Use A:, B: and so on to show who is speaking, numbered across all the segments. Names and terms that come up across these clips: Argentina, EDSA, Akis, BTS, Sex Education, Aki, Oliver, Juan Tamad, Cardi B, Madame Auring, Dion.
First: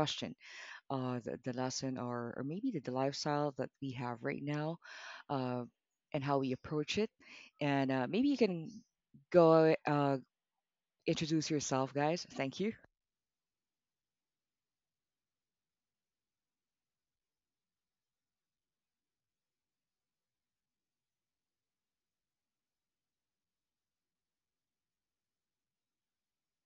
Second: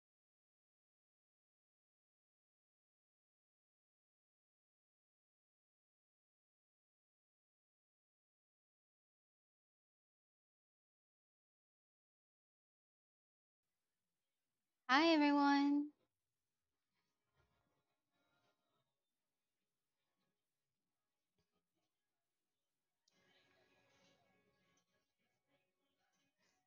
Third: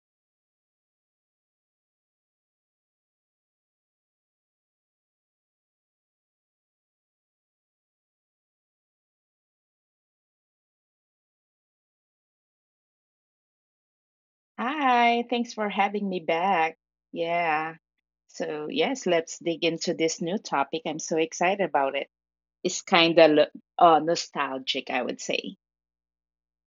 A: question, the lesson or maybe the lifestyle that we have right now, uh, and how we approach it, and maybe you can go introduce yourself, guys. Thank you.
B: Hi,
C: Hi, thanks for
B: everyone.
C: having me back. Yeah. So, yes, let's dig into this new topic. I'm so excited about it. It's kind of nostalgic, I would say.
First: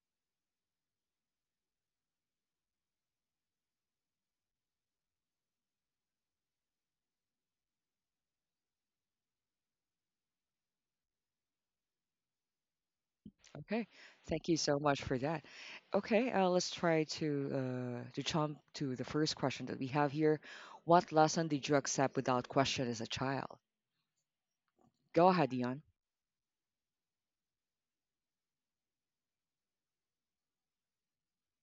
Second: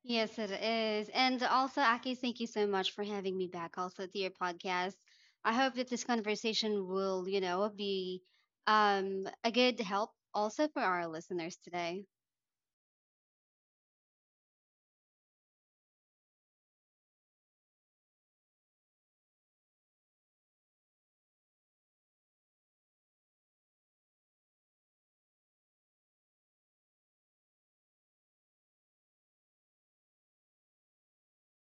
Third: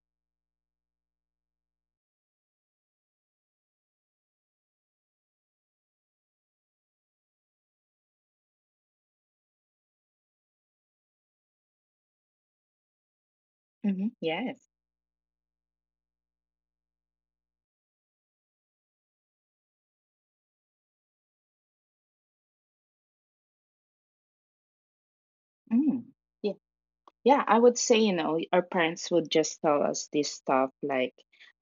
B: Yes, it is. And also, Aki, thank you so much for having me back also to your podcast. I hope that this conversation will, you know, be a good help also for our listeners today.
A: Okay,
C: Hmm.
A: thank you
C: Yes.
A: so much for that. Okay, let's try to jump to the first question that we have here. What lesson did you accept without question as a child? Go ahead, Dion.
C: Mm. Yeah. Yeah, I would say, you know, our parents would just tell us this stuff like,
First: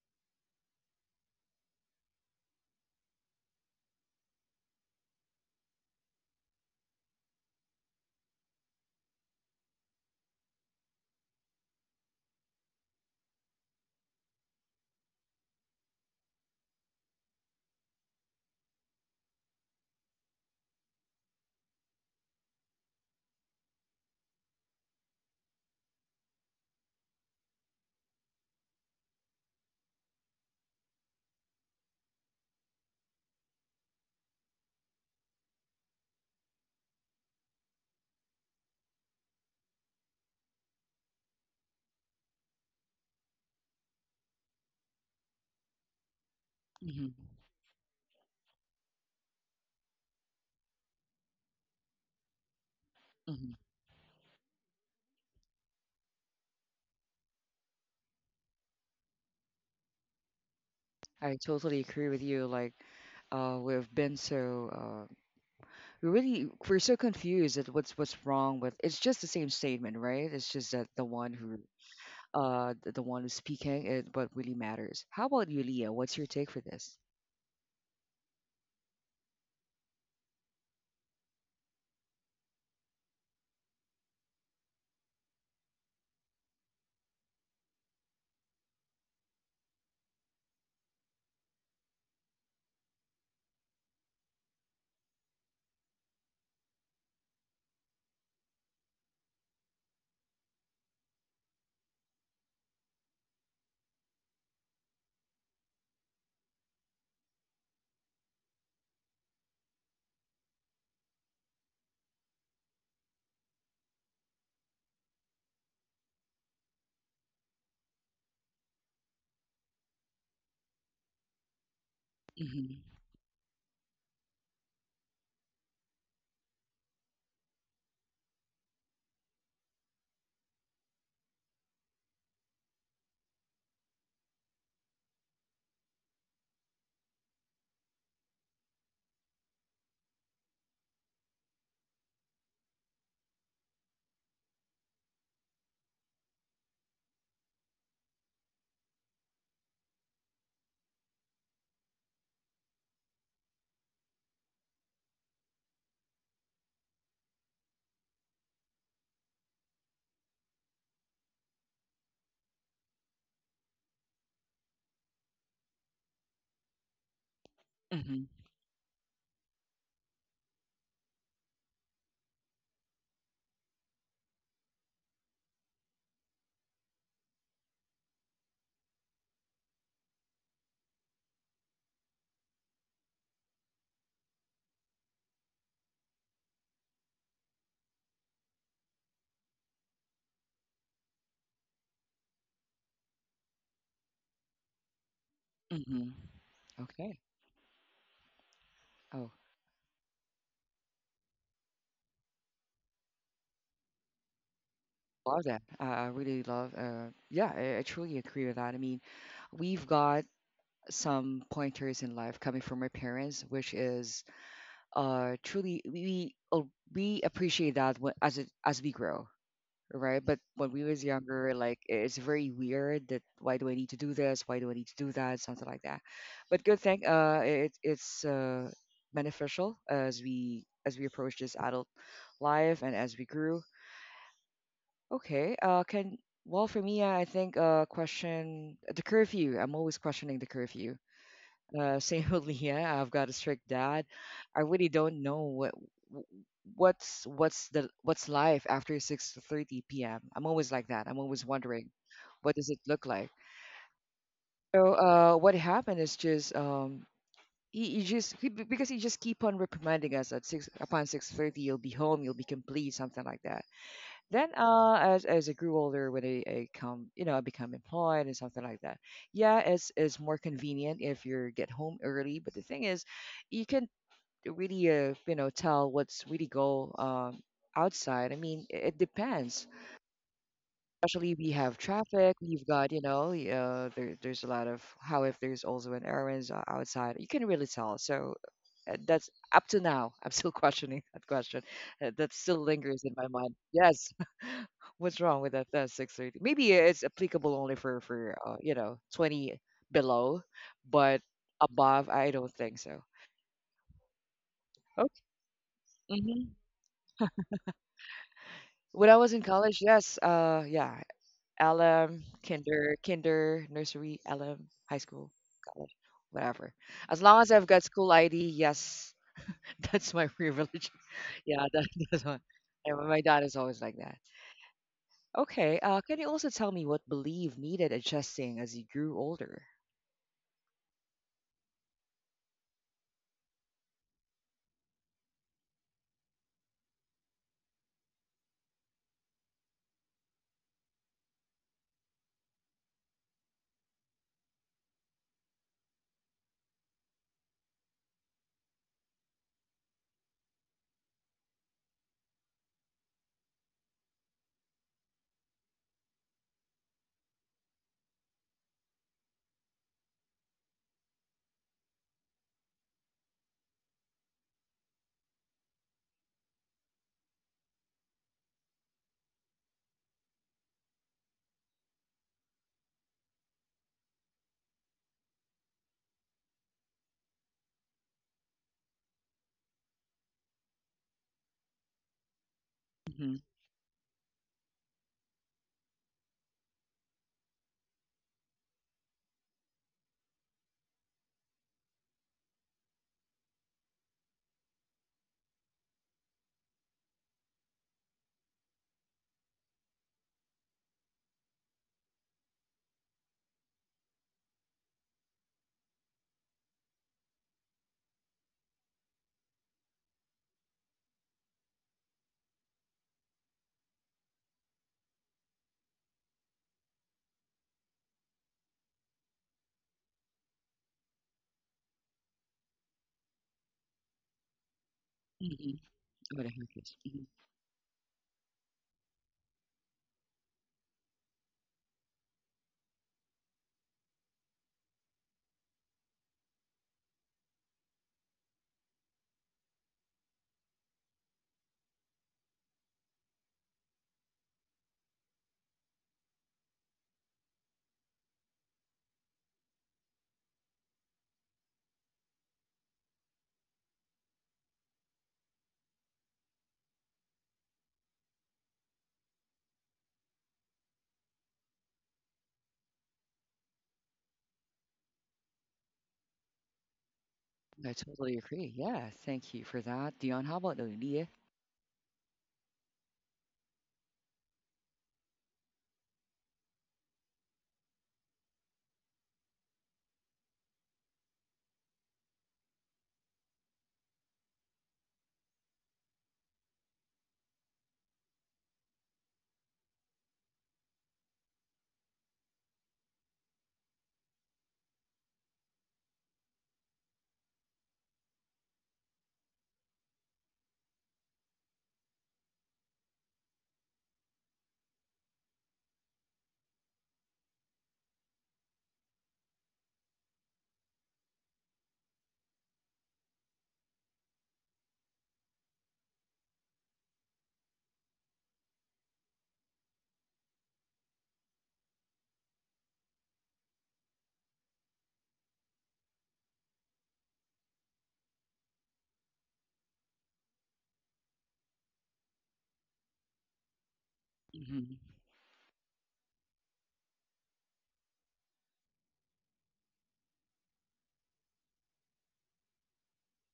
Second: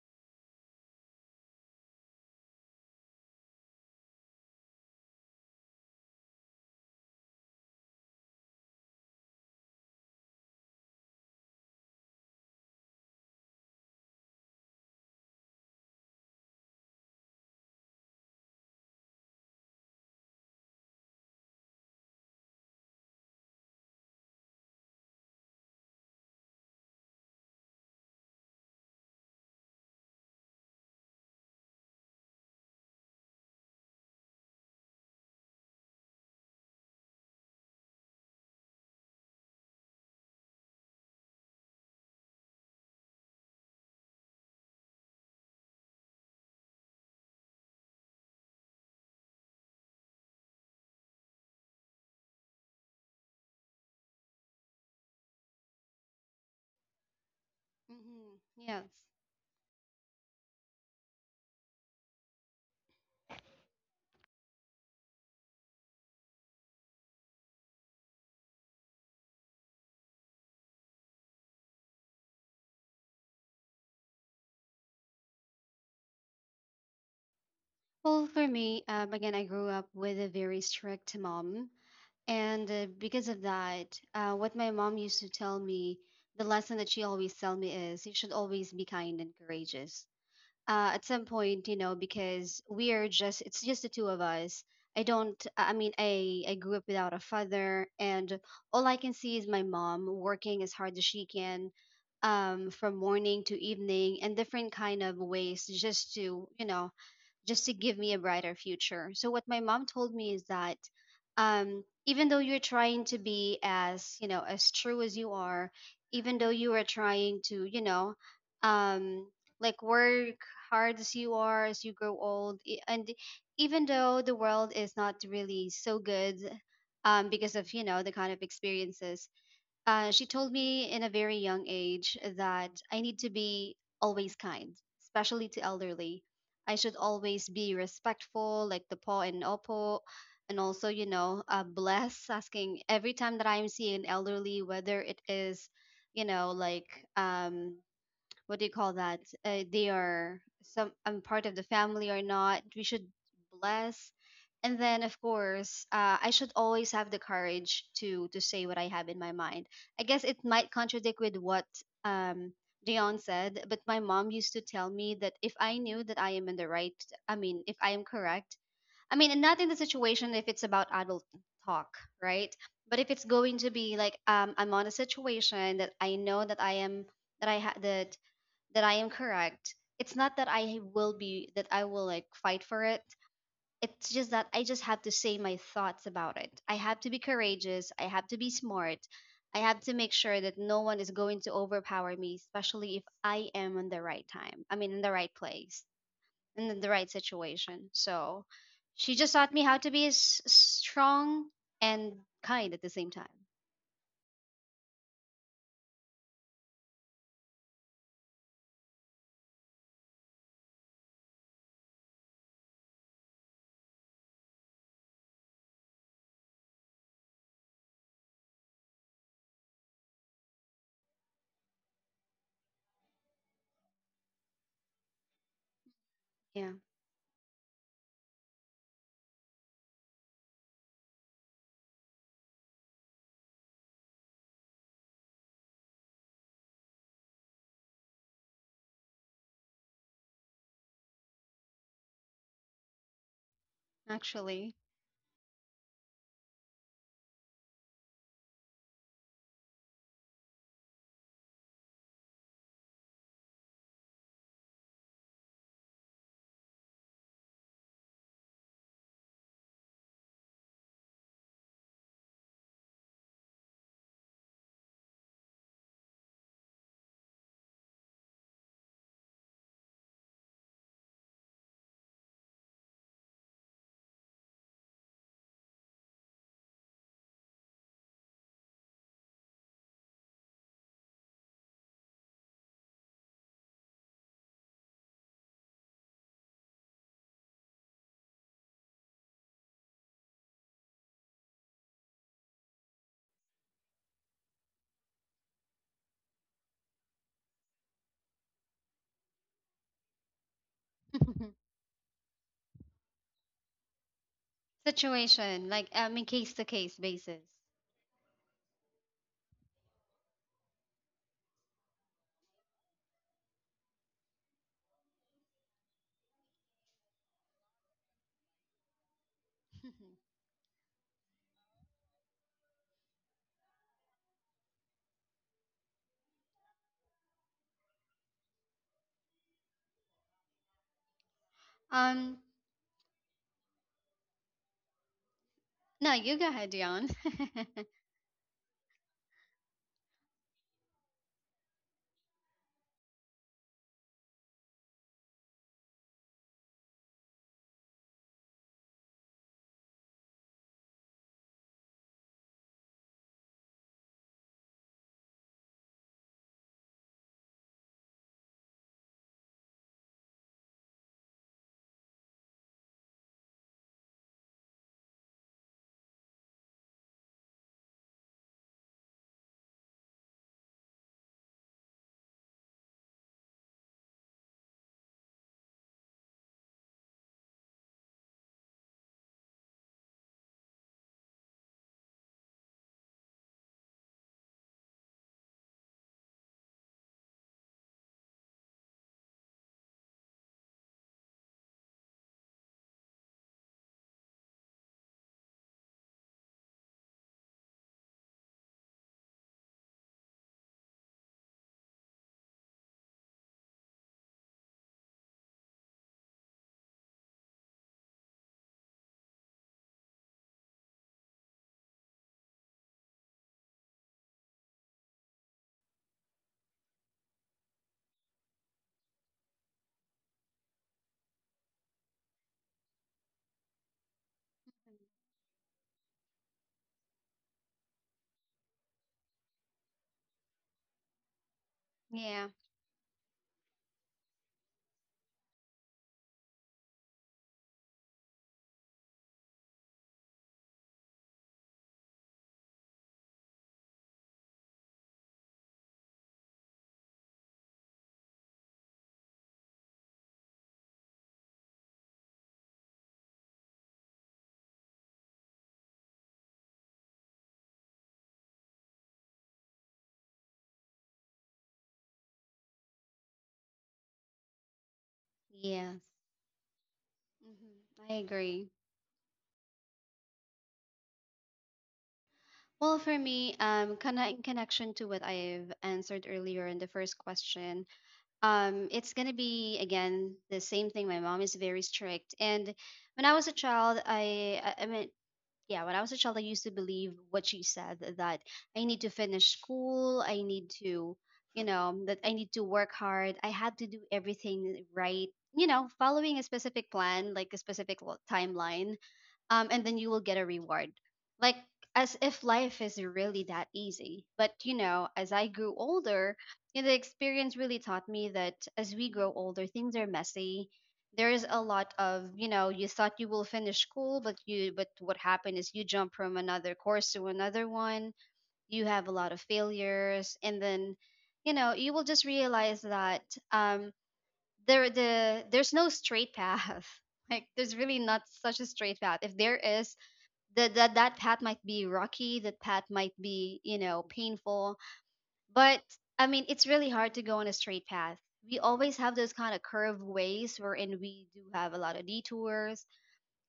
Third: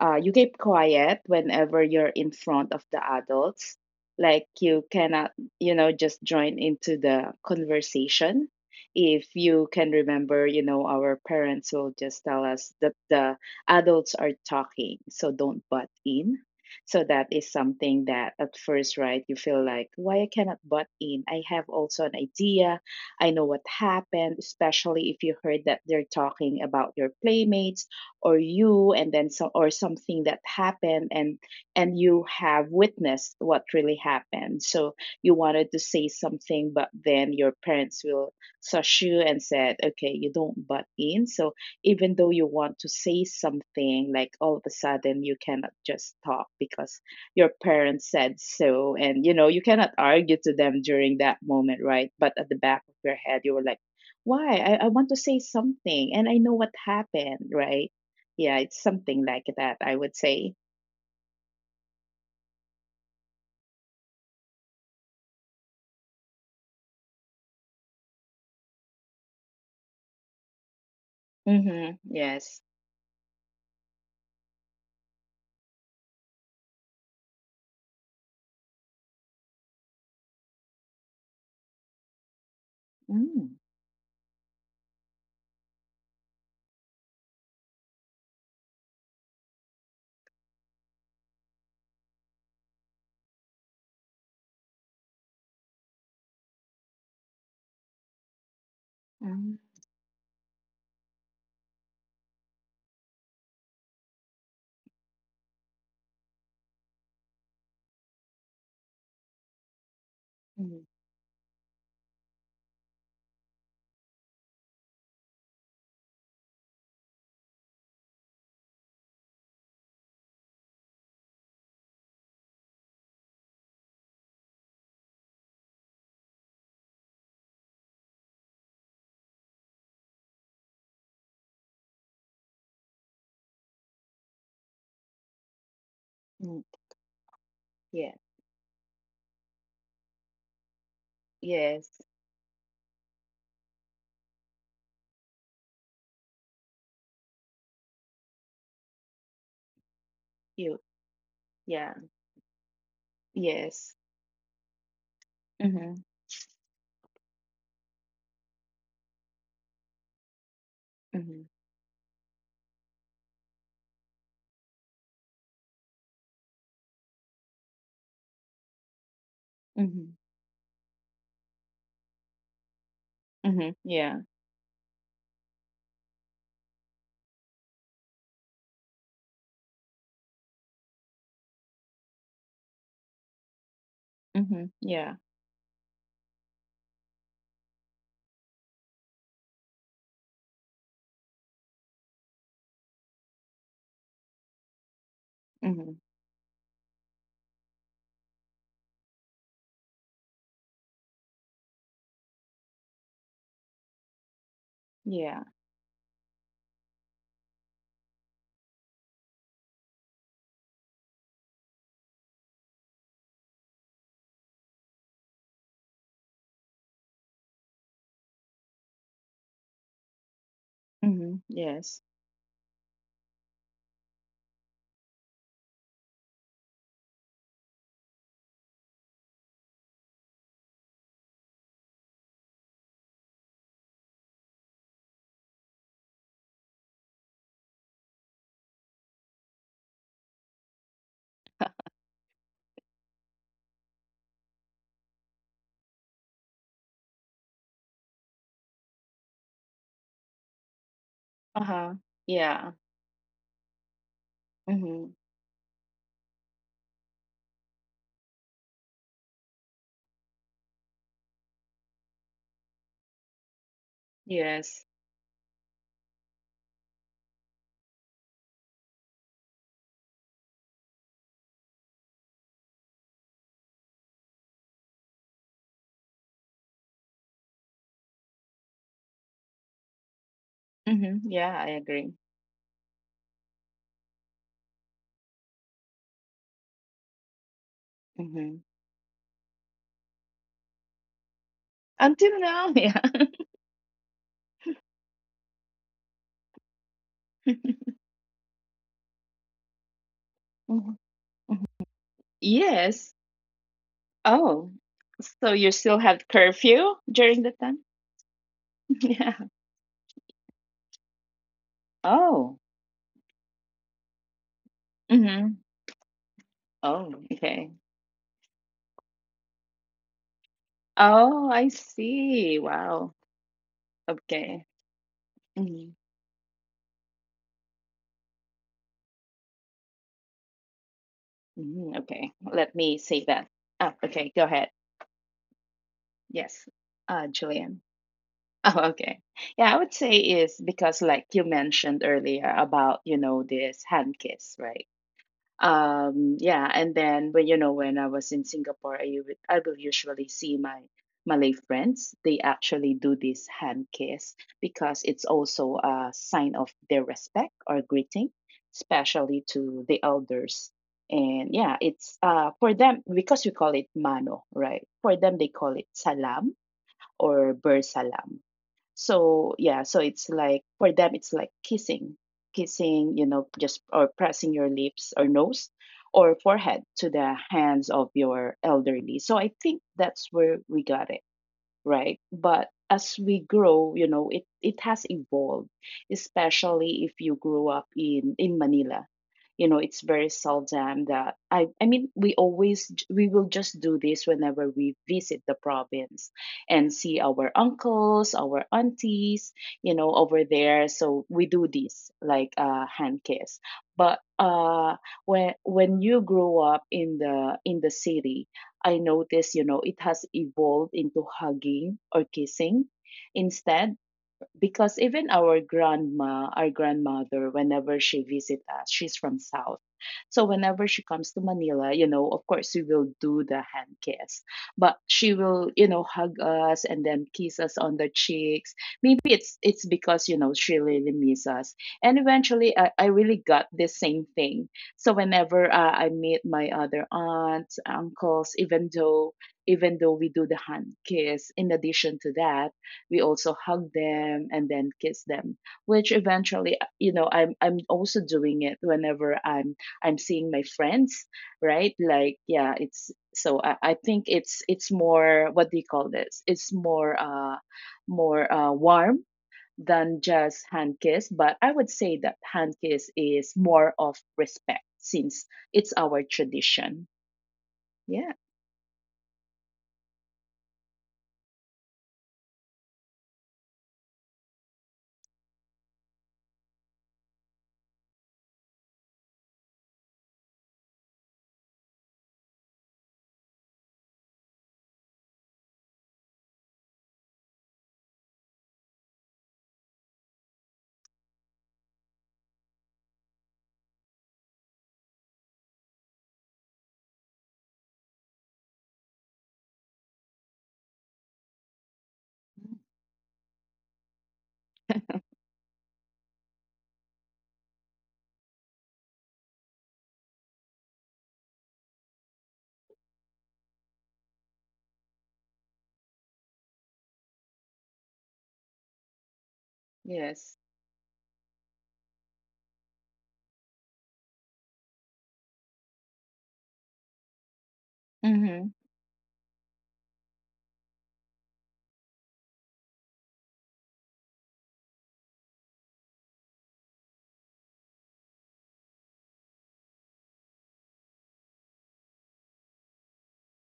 C: you keep quiet whenever you're in front of the adults. Like, you cannot, you know, just join into the conversation. If you can remember, you know, our parents will just tell us that the adults are talking, so don't butt in. So that is something that at first, right, you feel like, why I cannot butt in? I have also an idea. I know what happened, especially if you heard that they're talking about your playmates or you, and then some or something that happened, and you have witnessed what really happened. So you wanted to say something, but then your parents will sush you and said, "Okay, you don't butt in." So even though you want to say something, like all of a sudden you cannot just talk because
A: hmm
C: your parents said so, and you know you cannot argue to them during that moment, right? But at the back of your head you were
A: hmm
C: like, why I want to say something and I know what happened, right? Yeah, it's
B: Yes.
C: something like that, I would say.
A: I totally agree with you. Like, we've been so uh, we're so confused at what's wrong with. It's just the same statement, right? It's just that
C: Mm-hmm. Yes.
A: the one who's speaking is what really matters. How about you, Leah? What's your take for this?
B: Well, for me, again, I grew up with a very strict mom. And because
C: Mm.
B: of that, what my mom used to tell me, the lesson that she always tell me is you should always be kind and courageous at some point, you know, because we are just, it's just the two of us. I don't, I mean, I grew up without a father, and all I can see
C: Mm.
B: is my mom working as hard as she can from morning to evening in different kind of ways just to, you know, just to give me a brighter future. So what my mom told me is
C: Mm,
B: that even though you're trying to be as you know as true as you are, even though you are trying to you know um, like work hard as you are as you grow old,
A: hmm
B: and even though the world is not really so good because of you know the kind of experiences she told me in a very young age that I need to be always kind, especially to elderly.
C: mm.
B: I should always be
C: Yeah.
B: respectful, like the po and opo, and also, you know,
C: Yes.
B: bless, asking every time that I'm seeing an elderly, whether it is, you know, like um, what do you call that? They are
C: You.
B: some I'm part of the
C: Yeah.
B: family or not. We should
C: Yes.
B: bless, and then of course,
C: Mm-hmm.
B: I should always have the courage to say what I have in my mind. I guess it might contradict with
C: Mm-hmm.
B: what um Dion said, but my mom used to tell me that if I knew that I am in the right, I mean, if I am
A: hmm
B: correct, I mean, and not in the
C: Mm-hmm.
B: situation if it's about adult talk, right? But if it's going to
C: Mm-hmm.
B: be like
C: Yeah.
B: I'm on a situation that I know that I am that I am correct. It's not that I will be that I will like fight for it. It's just that I just
C: Mm-hmm.
B: have to
C: Yeah.
B: say my thoughts about it. I have to be courageous, I have to be smart. I have to make sure that no one is going to overpower me, especially if I am in the right time. I mean in the right place
A: hmm
C: Mm-hmm.
B: and in the right
A: Okay.
B: situation. So she
A: Oh,
B: just taught me how to be strong and kind at the same time.
A: love that.
C: Yeah.
A: I really love. Yeah, I truly agree with that. I mean, we've got some pointers in life coming from our parents, which is truly we appreciate that when, as we grow, right? But when we was younger,
C: Mm-hmm.
A: like it's
C: Yes.
A: very weird that why do I need to do this? Why do I need to do that? Something like that. But
B: Yeah,
A: good thing, it it's beneficial as we approach this adult life and as we grew. Okay. Can Well, for me, I think question the curfew. I'm always questioning the curfew. Same with Leah. I've got a strict dad. I
B: actually.
A: really don't know wh- what's life after 6:30 p.m. I'm always like that. I'm always wondering
C: Uh-huh.
A: what does it look
C: Yeah.
A: like. So what
C: Mm-hmm.
A: happened is just. Because he just keep on reprimanding us at 6 upon 6:30 you'll be home you'll be complete something like that then, as
C: Yes.
A: as I grew older, when I come, you know, I become employed and something like that. Yeah, it's more convenient if you get home early. But the thing is, you can really, you know, tell what's really go outside. I mean, it depends. Especially we have
C: Mhm. Yeah, I
A: traffic. We've
C: agree.
A: got, you know, there's a lot of how if there's also an errands outside. You can really tell. So
C: Mhm.
A: that's up to now. I'm still questioning that question. That still lingers
C: Until
A: in my
C: now,
A: mind.
C: yeah.
A: Yes. What's wrong with that? That's 6:30. Maybe it's applicable only for you know 20 below, but
C: Mhm,
A: above,
C: mhm.
A: I don't think so.
C: Yes. Oh,
A: Okay.
B: Situation like
C: so you
B: in
C: still
A: hmm
B: case to
C: have
B: case
C: curfew
B: basis.
C: during the time?
A: When I was in
C: Yeah.
A: college, yes, yeah, LM,
C: Oh.
A: kinder, nursery, LM, high school,
C: Mm-hmm.
A: college, whatever. As long
C: Oh,
A: as I've got
C: okay.
A: school ID, yes, that's my privilege. Yeah,
C: Oh, I
A: that's one.
C: see.
A: Yeah, my
C: Wow.
A: dad is always like that.
C: Okay.
A: Okay,
C: Hmm.
A: can you also tell me what belief needed adjusting as you grew older?
C: Okay,
B: Um,
C: let me say that. Ah, okay, go ahead.
B: no, you go ahead,
C: Yes.
B: Dion.
C: Julian. Oh, okay. Yeah, I would say is because like you mentioned earlier about, you know, this hand kiss, right? Yeah, and then, but you know, when I was in Singapore, I will usually see my Malay friends. They actually do this hand kiss because it's also a sign of their respect or greeting, especially to the elders. And yeah, it's for them, because we call it mano, right? For them, they call it salam or ber salam. So yeah, so it's like for them it's like kissing, you know, just or pressing your lips or nose or forehead to the hands of your elderly. So I think that's where we got it, right? But as we grow, you know, it has evolved, especially if you grew up in Manila. You know, it's very seldom that we always, we will just do this whenever we visit the province and see our uncles, our aunties, you know, over there. So we do this like hand kiss. But when you grow up in the city, I noticed, you know, it has evolved into hugging or kissing instead, because even our grandma, our grandmother, whenever she visits us, she's from South. So whenever she comes to Manila, you know, of course we will do the hand kiss, but she will, you know,
A: Mm-hmm.
C: hug
A: What a
C: us and
A: heritage.
C: then
A: Mhm.
C: kiss us on the cheeks. Maybe it's because you know she really misses us. And
B: Yeah,
C: eventually, I really got the same thing. So whenever I meet my other aunts, uncles, even though we do the hand kiss, in addition to that we also hug them and then kiss them, which eventually, you know, I'm also doing it whenever I'm seeing my friends, right? Like yeah, it's so I think it's more, what do you call this, it's more warm than just hand kiss. But I would say that hand kiss is more of respect since it's our
B: yes,
C: tradition.
A: I
C: Yeah.
B: I
A: totally agree.
B: agree.
A: Yeah, thank you for that, Dion. How about Leah?
B: Well, for me, kinda in connection to what I've answered earlier in the first question, it's gonna be again the same thing. My mom is very strict, and when I was a child, I mean, yeah, when I was a child, I used to believe what she said that I need to finish school, I need to, you know, that I need to work hard, I had to do everything right, you know, following a specific plan, like a specific timeline and then you will get a reward. Like as if life is really that easy. But you know, as I grew older, you know, the experience really taught me that as we grow older, things are messy. There is a lot of you know, you thought you will finish school, but you but what happened is you jump from another course to another one. You have a lot of
C: Yes.
B: failures, and then you know you will just realize that um, the there's no straight path. Like there's really not
C: Mm-hmm.
B: such a straight path. If there is, that path might be rocky, that path might be you know painful,
A: hmm
B: but I mean it's really hard to go on a straight path. We always have those kind of curved ways wherein we do have a lot of detours,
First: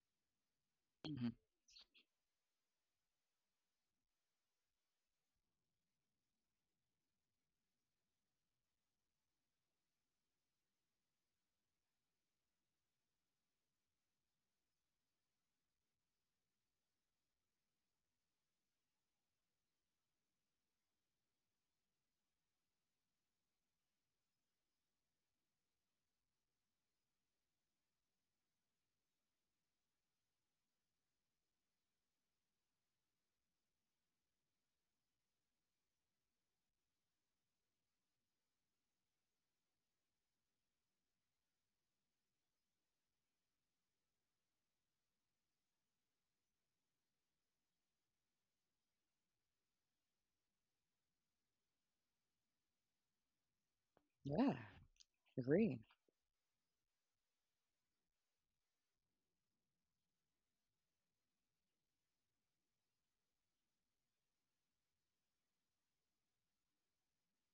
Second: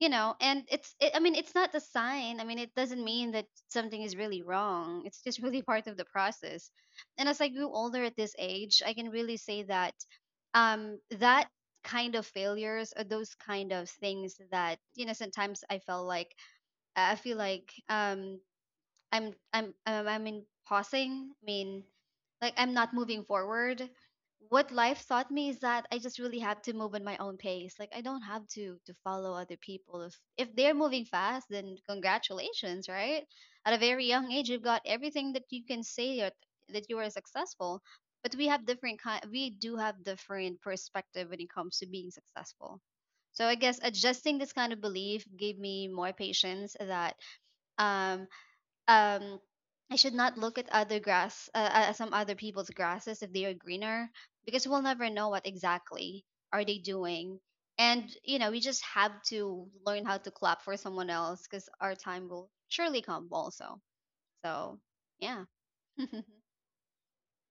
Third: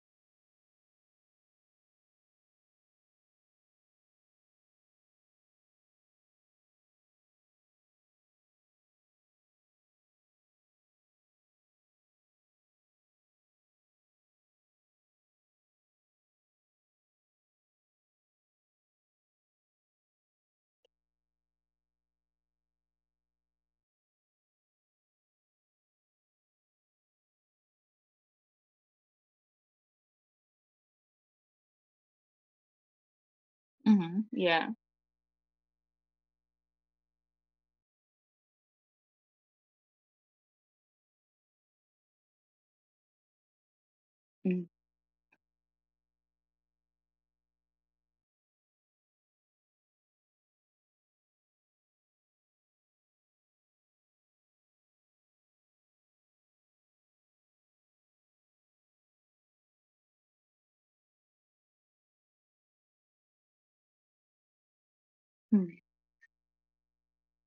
B: you know, and I
A: hmm
B: mean it's not a sign, I mean it doesn't mean that something is really wrong, it's just really, part of the process. And as I grew older at this age I can really say that that kind of failures or those kind of things that you know sometimes I felt like I feel like I'm I in pausing. I mean like I'm not moving forward. What life taught me is that I just really have to move at my own pace. Like I don't have to follow other people. If they're moving fast, then congratulations, right? At a very
C: Mm-hmm.
B: young age, you've
C: Yeah.
B: got everything that you can say that that you are successful. But we have different kind. We do have different perspective when it comes to being successful. So I guess adjusting this kind of belief gave me more patience that um um I should not look at other grass, some other people's grasses if they are greener,
A: Yeah,
B: because we'll never know what
A: agree.
B: exactly are they doing. And you know, we just have to learn how to clap for someone else because our time will surely come also. So yeah,
C: Mm-hmm.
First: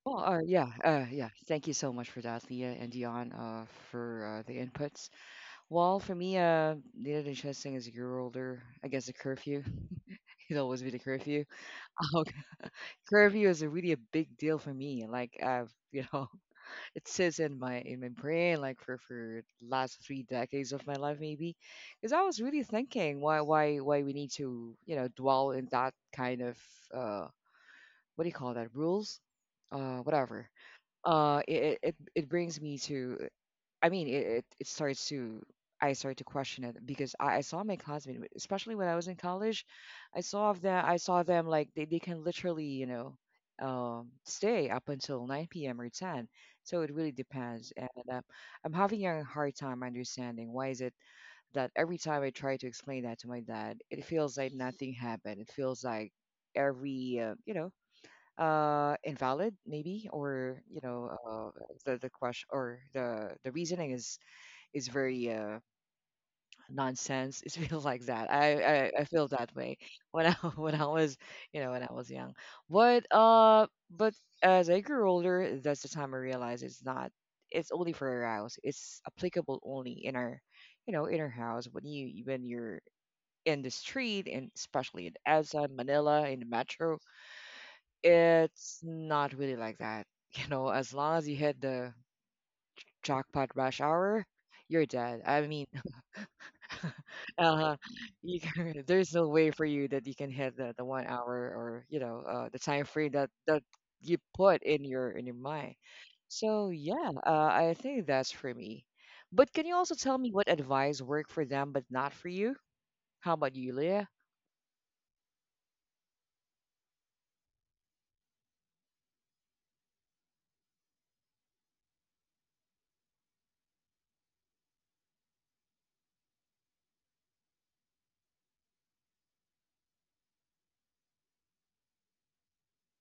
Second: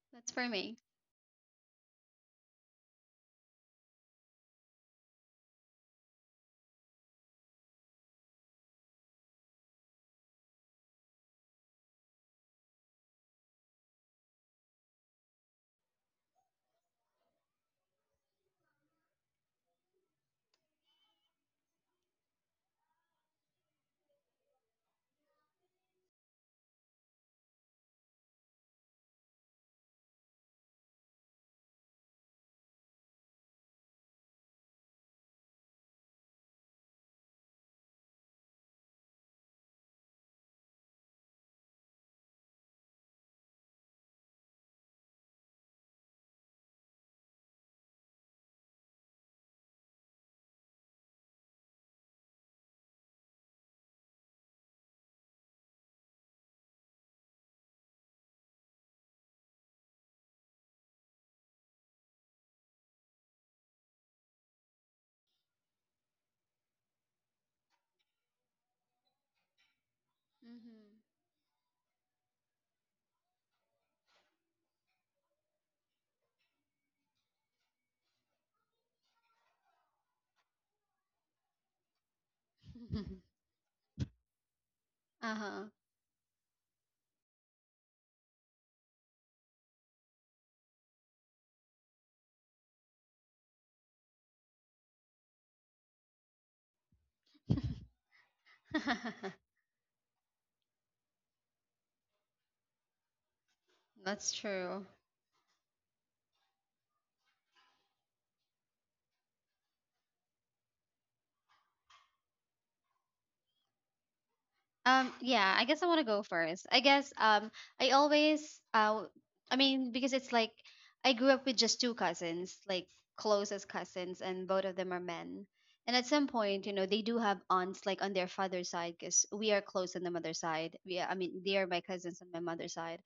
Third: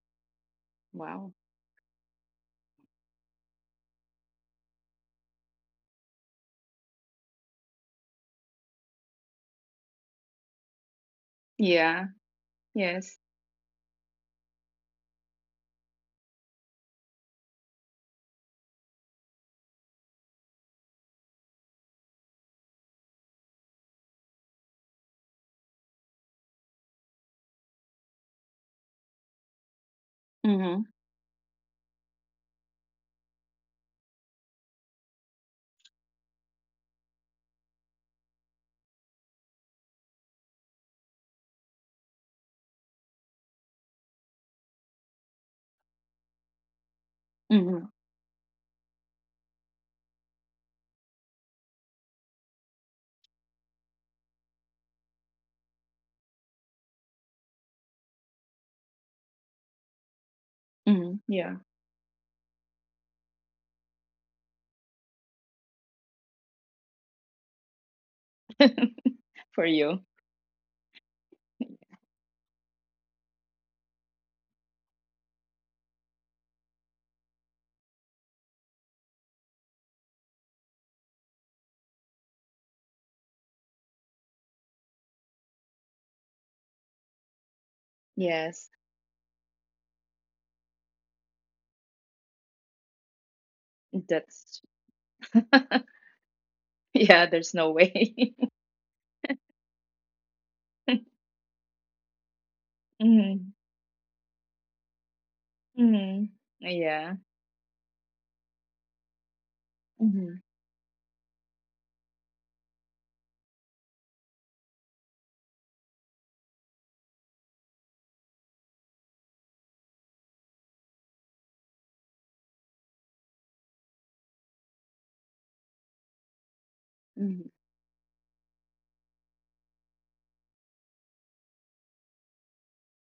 A: Well,
B: that's for me.
A: yeah.
C: Wow.
A: Thank you so much for that, Leah and Dion, for the inputs. Well, for me, the interesting as you grew older, I guess the curfew. It'll always be the curfew.
C: Yeah.
A: Okay.
C: Yes.
A: Curfew is a really a big deal for me. Like, I've, you know, it sits in my brain like for last 3 decades of my life maybe because I was really thinking why we need to you know dwell in that kind of uh what do you call that rules whatever
C: Mhm.
A: it brings me to. I mean, I started to question it because I saw my classmates, especially when I was in college, I saw them like they can literally, you know, stay up until 9 p.m. or 10. So it really depends. And
C: Mhm.
A: I'm having a hard time understanding why is it that every time I try to explain that to my dad, it feels like nothing happened. It feels like every, you know, invalid maybe or you know
C: Mhm. Yeah.
A: the question or the reasoning is very nonsense. It feels like that. I feel that
C: For
A: way
C: you.
A: when I when I
B: hmm
A: was you know when I was young. But as I grew older, that's the time I realized it's not. It's only for our house. It's applicable only in our house when you're in the street and especially in
B: uh
A: EDSA, Manila, in the metro.
C: Yes.
A: It's not really like that. You know, as long as you hit the jackpot rush hour,
C: That's
A: you're dead. I mean,
C: yeah, there's no
A: Uh,
C: way.
A: you can, there's
B: huh.
A: no way for you that you can hit the one hour or you know the time frame that
C: Mhm.
A: that you
B: That's
A: put
B: true.
A: in your mind.
C: Mhm.
A: So yeah,
C: Yeah.
A: I think that's for me. But can you also tell me
C: Mhm.
A: what advice worked for them but not for you? How about you, Leah?
B: Yeah, I guess I want to go first. I guess I always I mean because it's like I grew up with just two cousins, like closest cousins, and both of them are men. And at some point, you know, they do have
C: Mhm.
B: aunts like on their father's side because we are close on the mother's side. Yeah, I mean, they are my cousins on my mother's side,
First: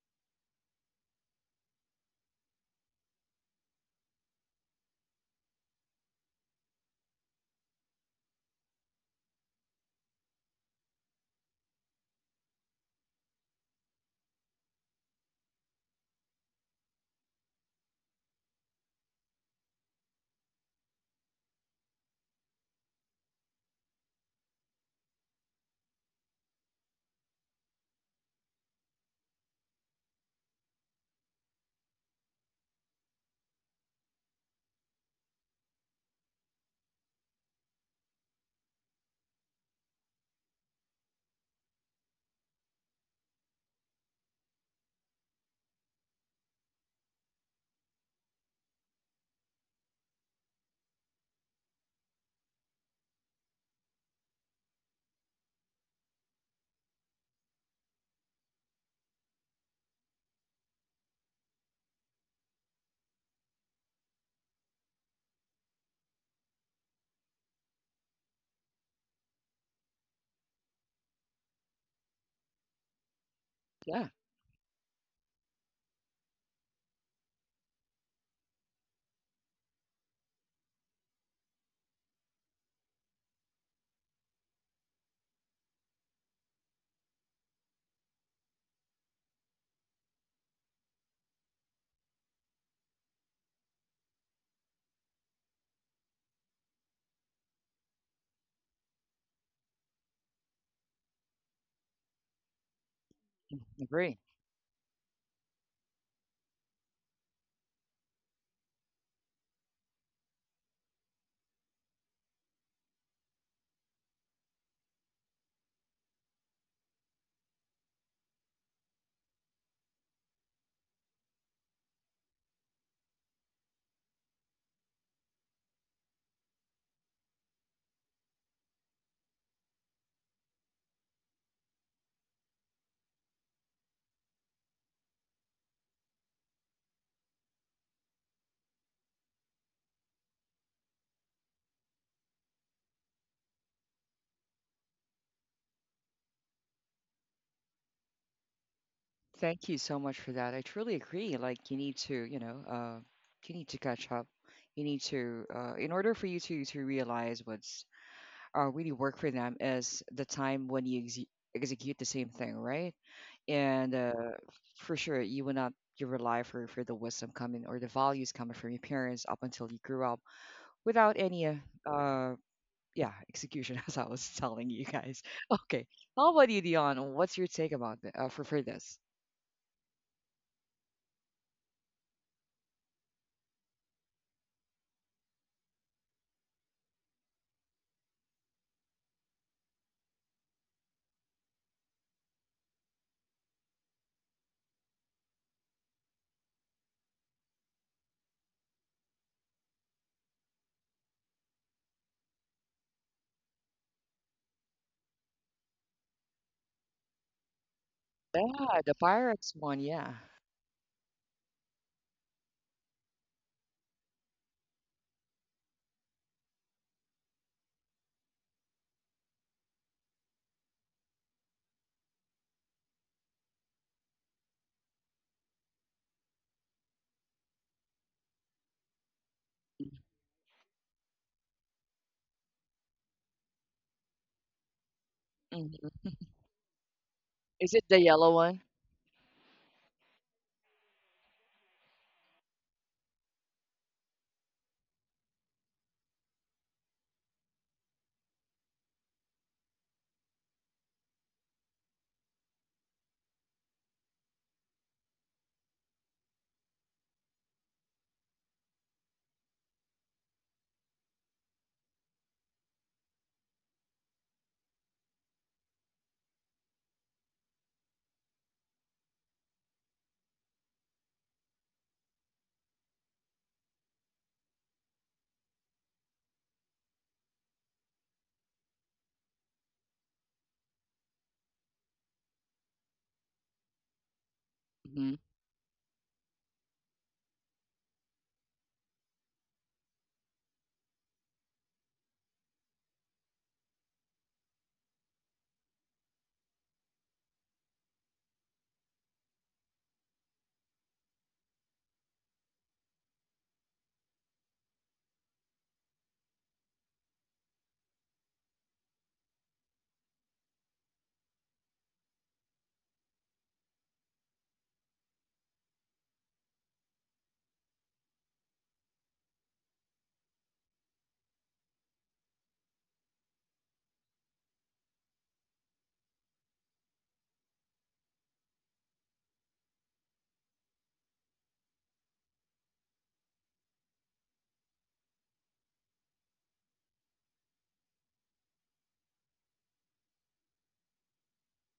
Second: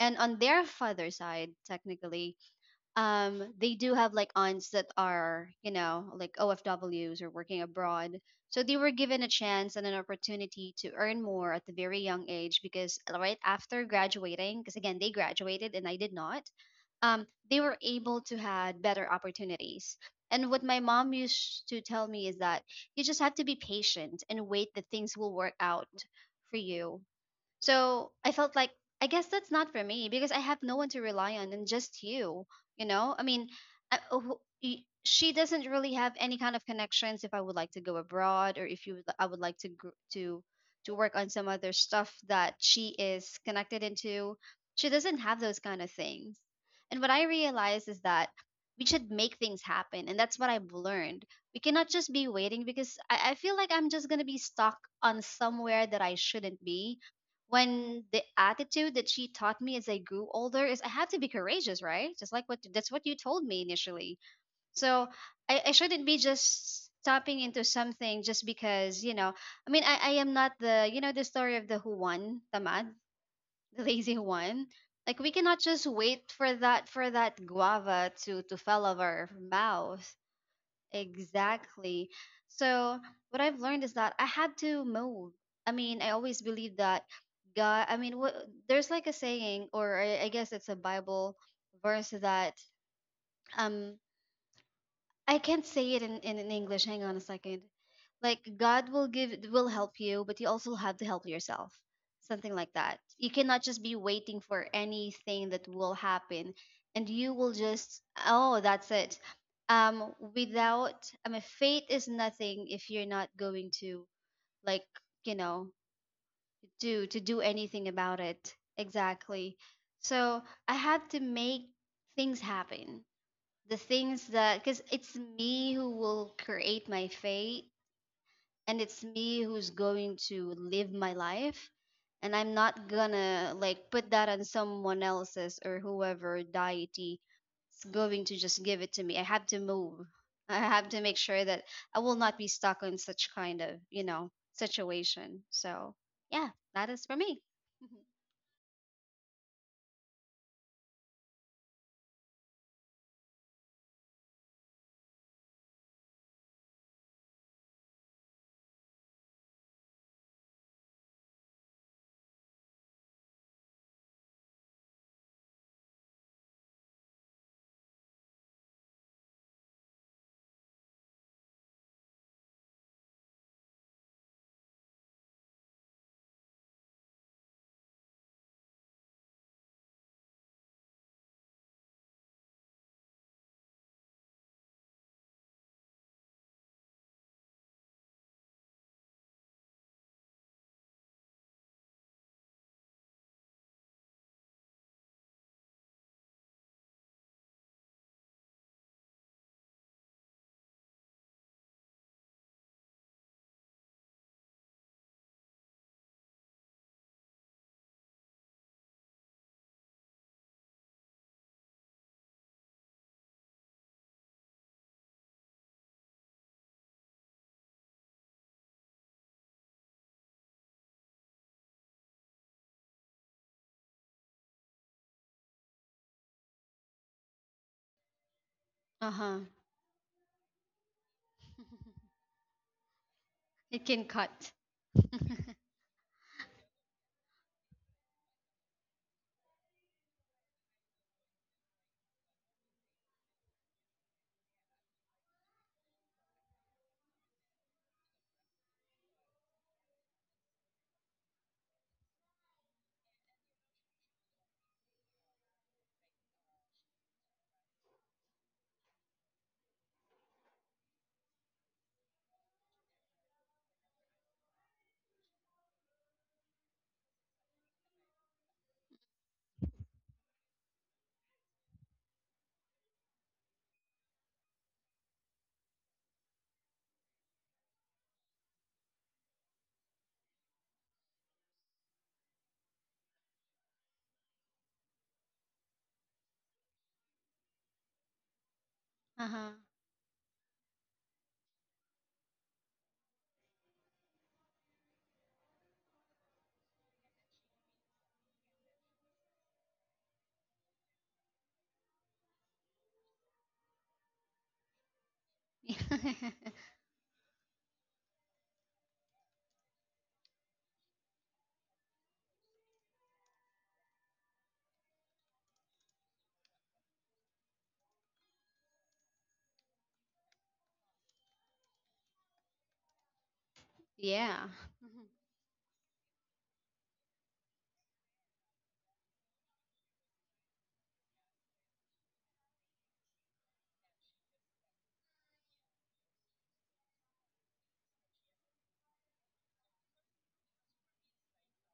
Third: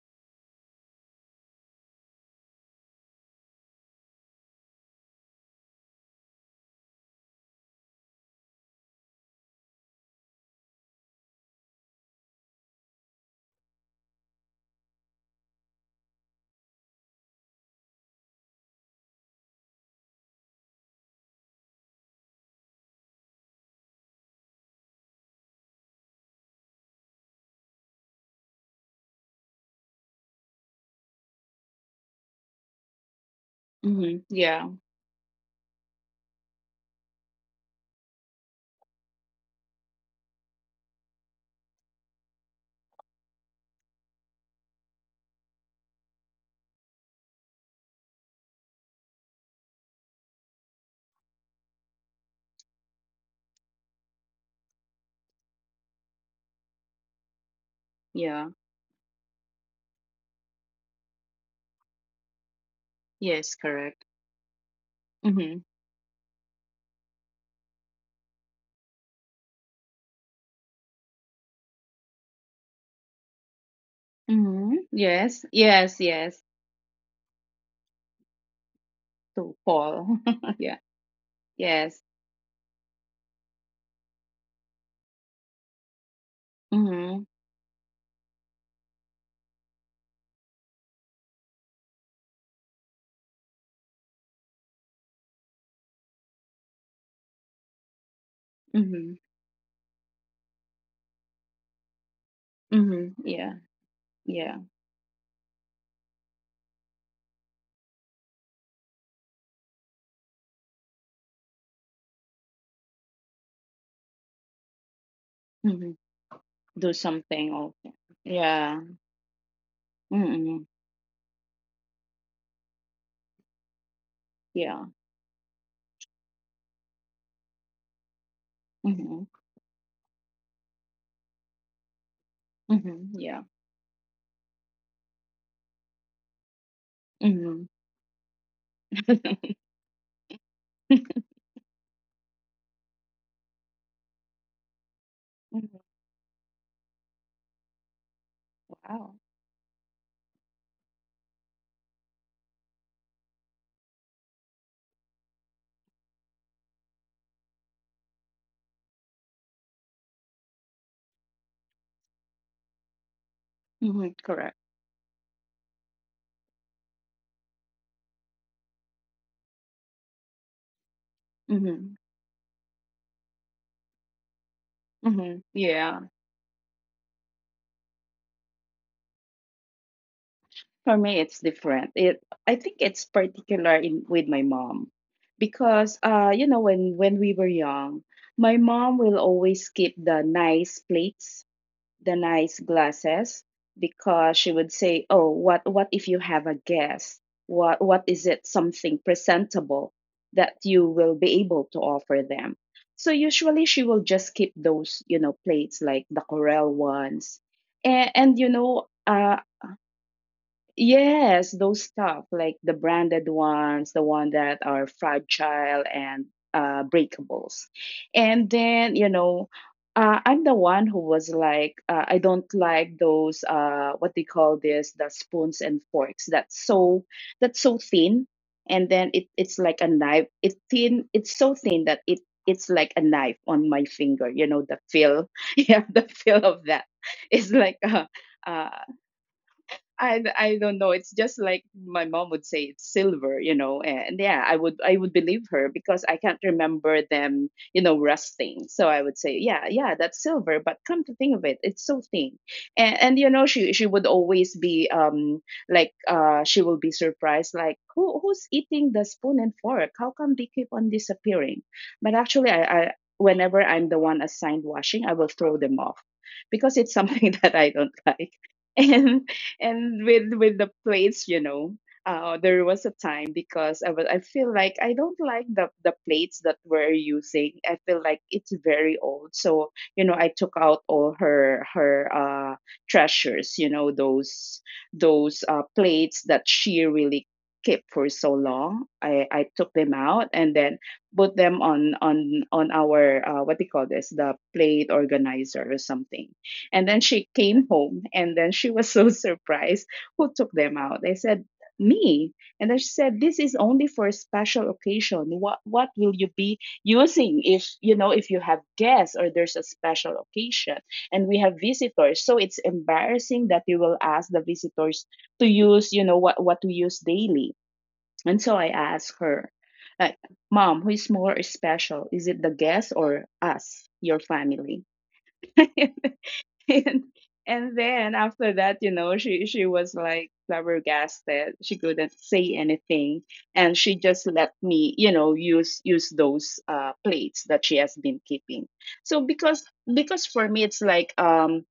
B: and on their father's side, technically, they do have like aunts that are you know like OFWs or working abroad, so they were given a chance and an opportunity to earn more at a very young age because right after graduating, because again they graduated and I did not they were able to had better opportunities, and what my mom used to tell me is that you just have to be patient and wait that things will work out for you. So I felt like I guess that's not for me because I have no one to rely on and just you. You know, I mean,
C: Mhm. Yeah.
B: she doesn't really have any kind of connections. If I would like to go abroad or if I would like to to work on some other stuff that she is connected into. She doesn't have those kind of things. And what I realized is that we should make things happen, and that's what I've learned. We cannot just be waiting because I feel like I'm just gonna be stuck on somewhere that I shouldn't be when the
C: Yeah.
B: attitude that she taught me as I grew older is I have to be courageous, right? Just like what that's what you told
C: Yes,
B: me
C: correct.
B: initially. So
C: Mhm.
B: I shouldn't be just stopping into something just because, you know, I am not the you know the story of the Juan, Tamad, the
A: Yeah.
B: lazy Juan.
C: Mhm.
B: Like we
C: Yes.
B: cannot just
C: Yes,
B: wait
C: yes.
B: for that guava to fall out of our
C: To
B: mouth.
C: fall. Yeah. Yes.
B: Exactly. So what I've learned is that I had to move. I mean, I always believe that
C: Mhm.
B: God. I mean, what, there's like a saying, or I guess it's a Bible verse that um I can't say it in English. Hang on a second. Like God will
C: Mhm.
B: give will help you, but you also have to help yourself. Something like that.
C: Mhm.
B: You
A: Mm.
C: Yeah.
B: cannot just be
A: Agree.
B: waiting
C: Yeah.
B: for anything that will happen and you will just oh, that's it. Without I mean faith is nothing if you're not going to like, you know,
C: Mhm. Do
B: do to do
C: something
B: anything
C: also.
B: about it.
C: Yeah.
B: Exactly. So
C: Mhm.
B: I had to make things happen, the things that because
C: Yeah.
B: it's me who will create my fate, and it's
C: Mhm.
B: me who's going to live my life, and I'm not
C: Mhm. Yeah.
B: gonna like put that on someone else's or whoever deity
C: Mhm.
B: is going to just give it to me. I have
C: Mhm.
B: to move, I have to make sure that I will not be stuck in such kind of you know situation. So yeah, that is for me.
C: Wow.
A: Thank you so much for that. I truly agree. Like you need to, you know, you need to catch up. You need to, in order for you to realize what's really work for them is the time when you execute the same thing, right? And
C: Hmm, correct.
A: for sure, you will not you rely for the wisdom coming or the values coming from your parents up until you grew up without any
C: hmm
A: uh, yeah execution, as I was telling you guys.
C: hmm,
A: Okay,
C: yeah.
A: how about you, Dion? What's your take about for this?
C: For me, it's different. I think it's particular in with my mom because, you know, when we were young, my mom will always keep the nice plates, the nice glasses, because she would say, "Oh, what if you have a guest? What is it something presentable that you will be able to offer them?" So usually she will just keep those, you know, plates like the Corel ones. And you
A: Yeah,
C: know,
A: the pirates one. Yeah.
C: yes, those stuff like the branded ones, the one that are fragile and breakables. And then, you know, I'm the one who was like, I don't like those, what they call this, the spoons and forks. That's so thin. And then
B: uh-huh
C: it's like a knife. It's thin. It's so thin, it's like a knife on my
B: It can
C: finger. You
B: cut.
C: know, the feel. Yeah,
A: Mhm.
C: the feel of that. It's like,
A: Is it the yellow one?
C: uh, I don't know. It's just like my mom would say it's silver, you know. And yeah, I would believe her because I can't remember them, you know, rusting. So I would say, yeah, that's silver. But come to think of it, it's so thin. And you know, she would always be she will be surprised like, who who's eating the spoon and fork? How come they keep on disappearing? But actually, I whenever I'm the one assigned washing, I will throw them off because it's something that I don't like. And with the plates, you know, there was a time because I feel like I don't like the plates that we're using. I feel like it's very old. So you know, I took out all her treasures. You know, those
A: Mm-hmm.
C: those plates that she really kept for so long. I
B: uh-huh
C: took them out and then put them on our, what do you call this, the plate organizer or something. And then she came home and then she was so surprised. Who took them out? I said, me. And then she said, this is only for a special occasion. What will you be using if you know if you have guests or there's a special occasion and we have visitors? So it's embarrassing that you will ask the visitors to use, you know, what we use daily. And so I asked her, like, Mom, who is more special? Is it the guest or us, your
B: Yeah.
C: family? and and then after that, you know, she was like flabbergasted. She couldn't say anything, and she just let me, you know, use those, plates that she has been keeping. So because for me it's like,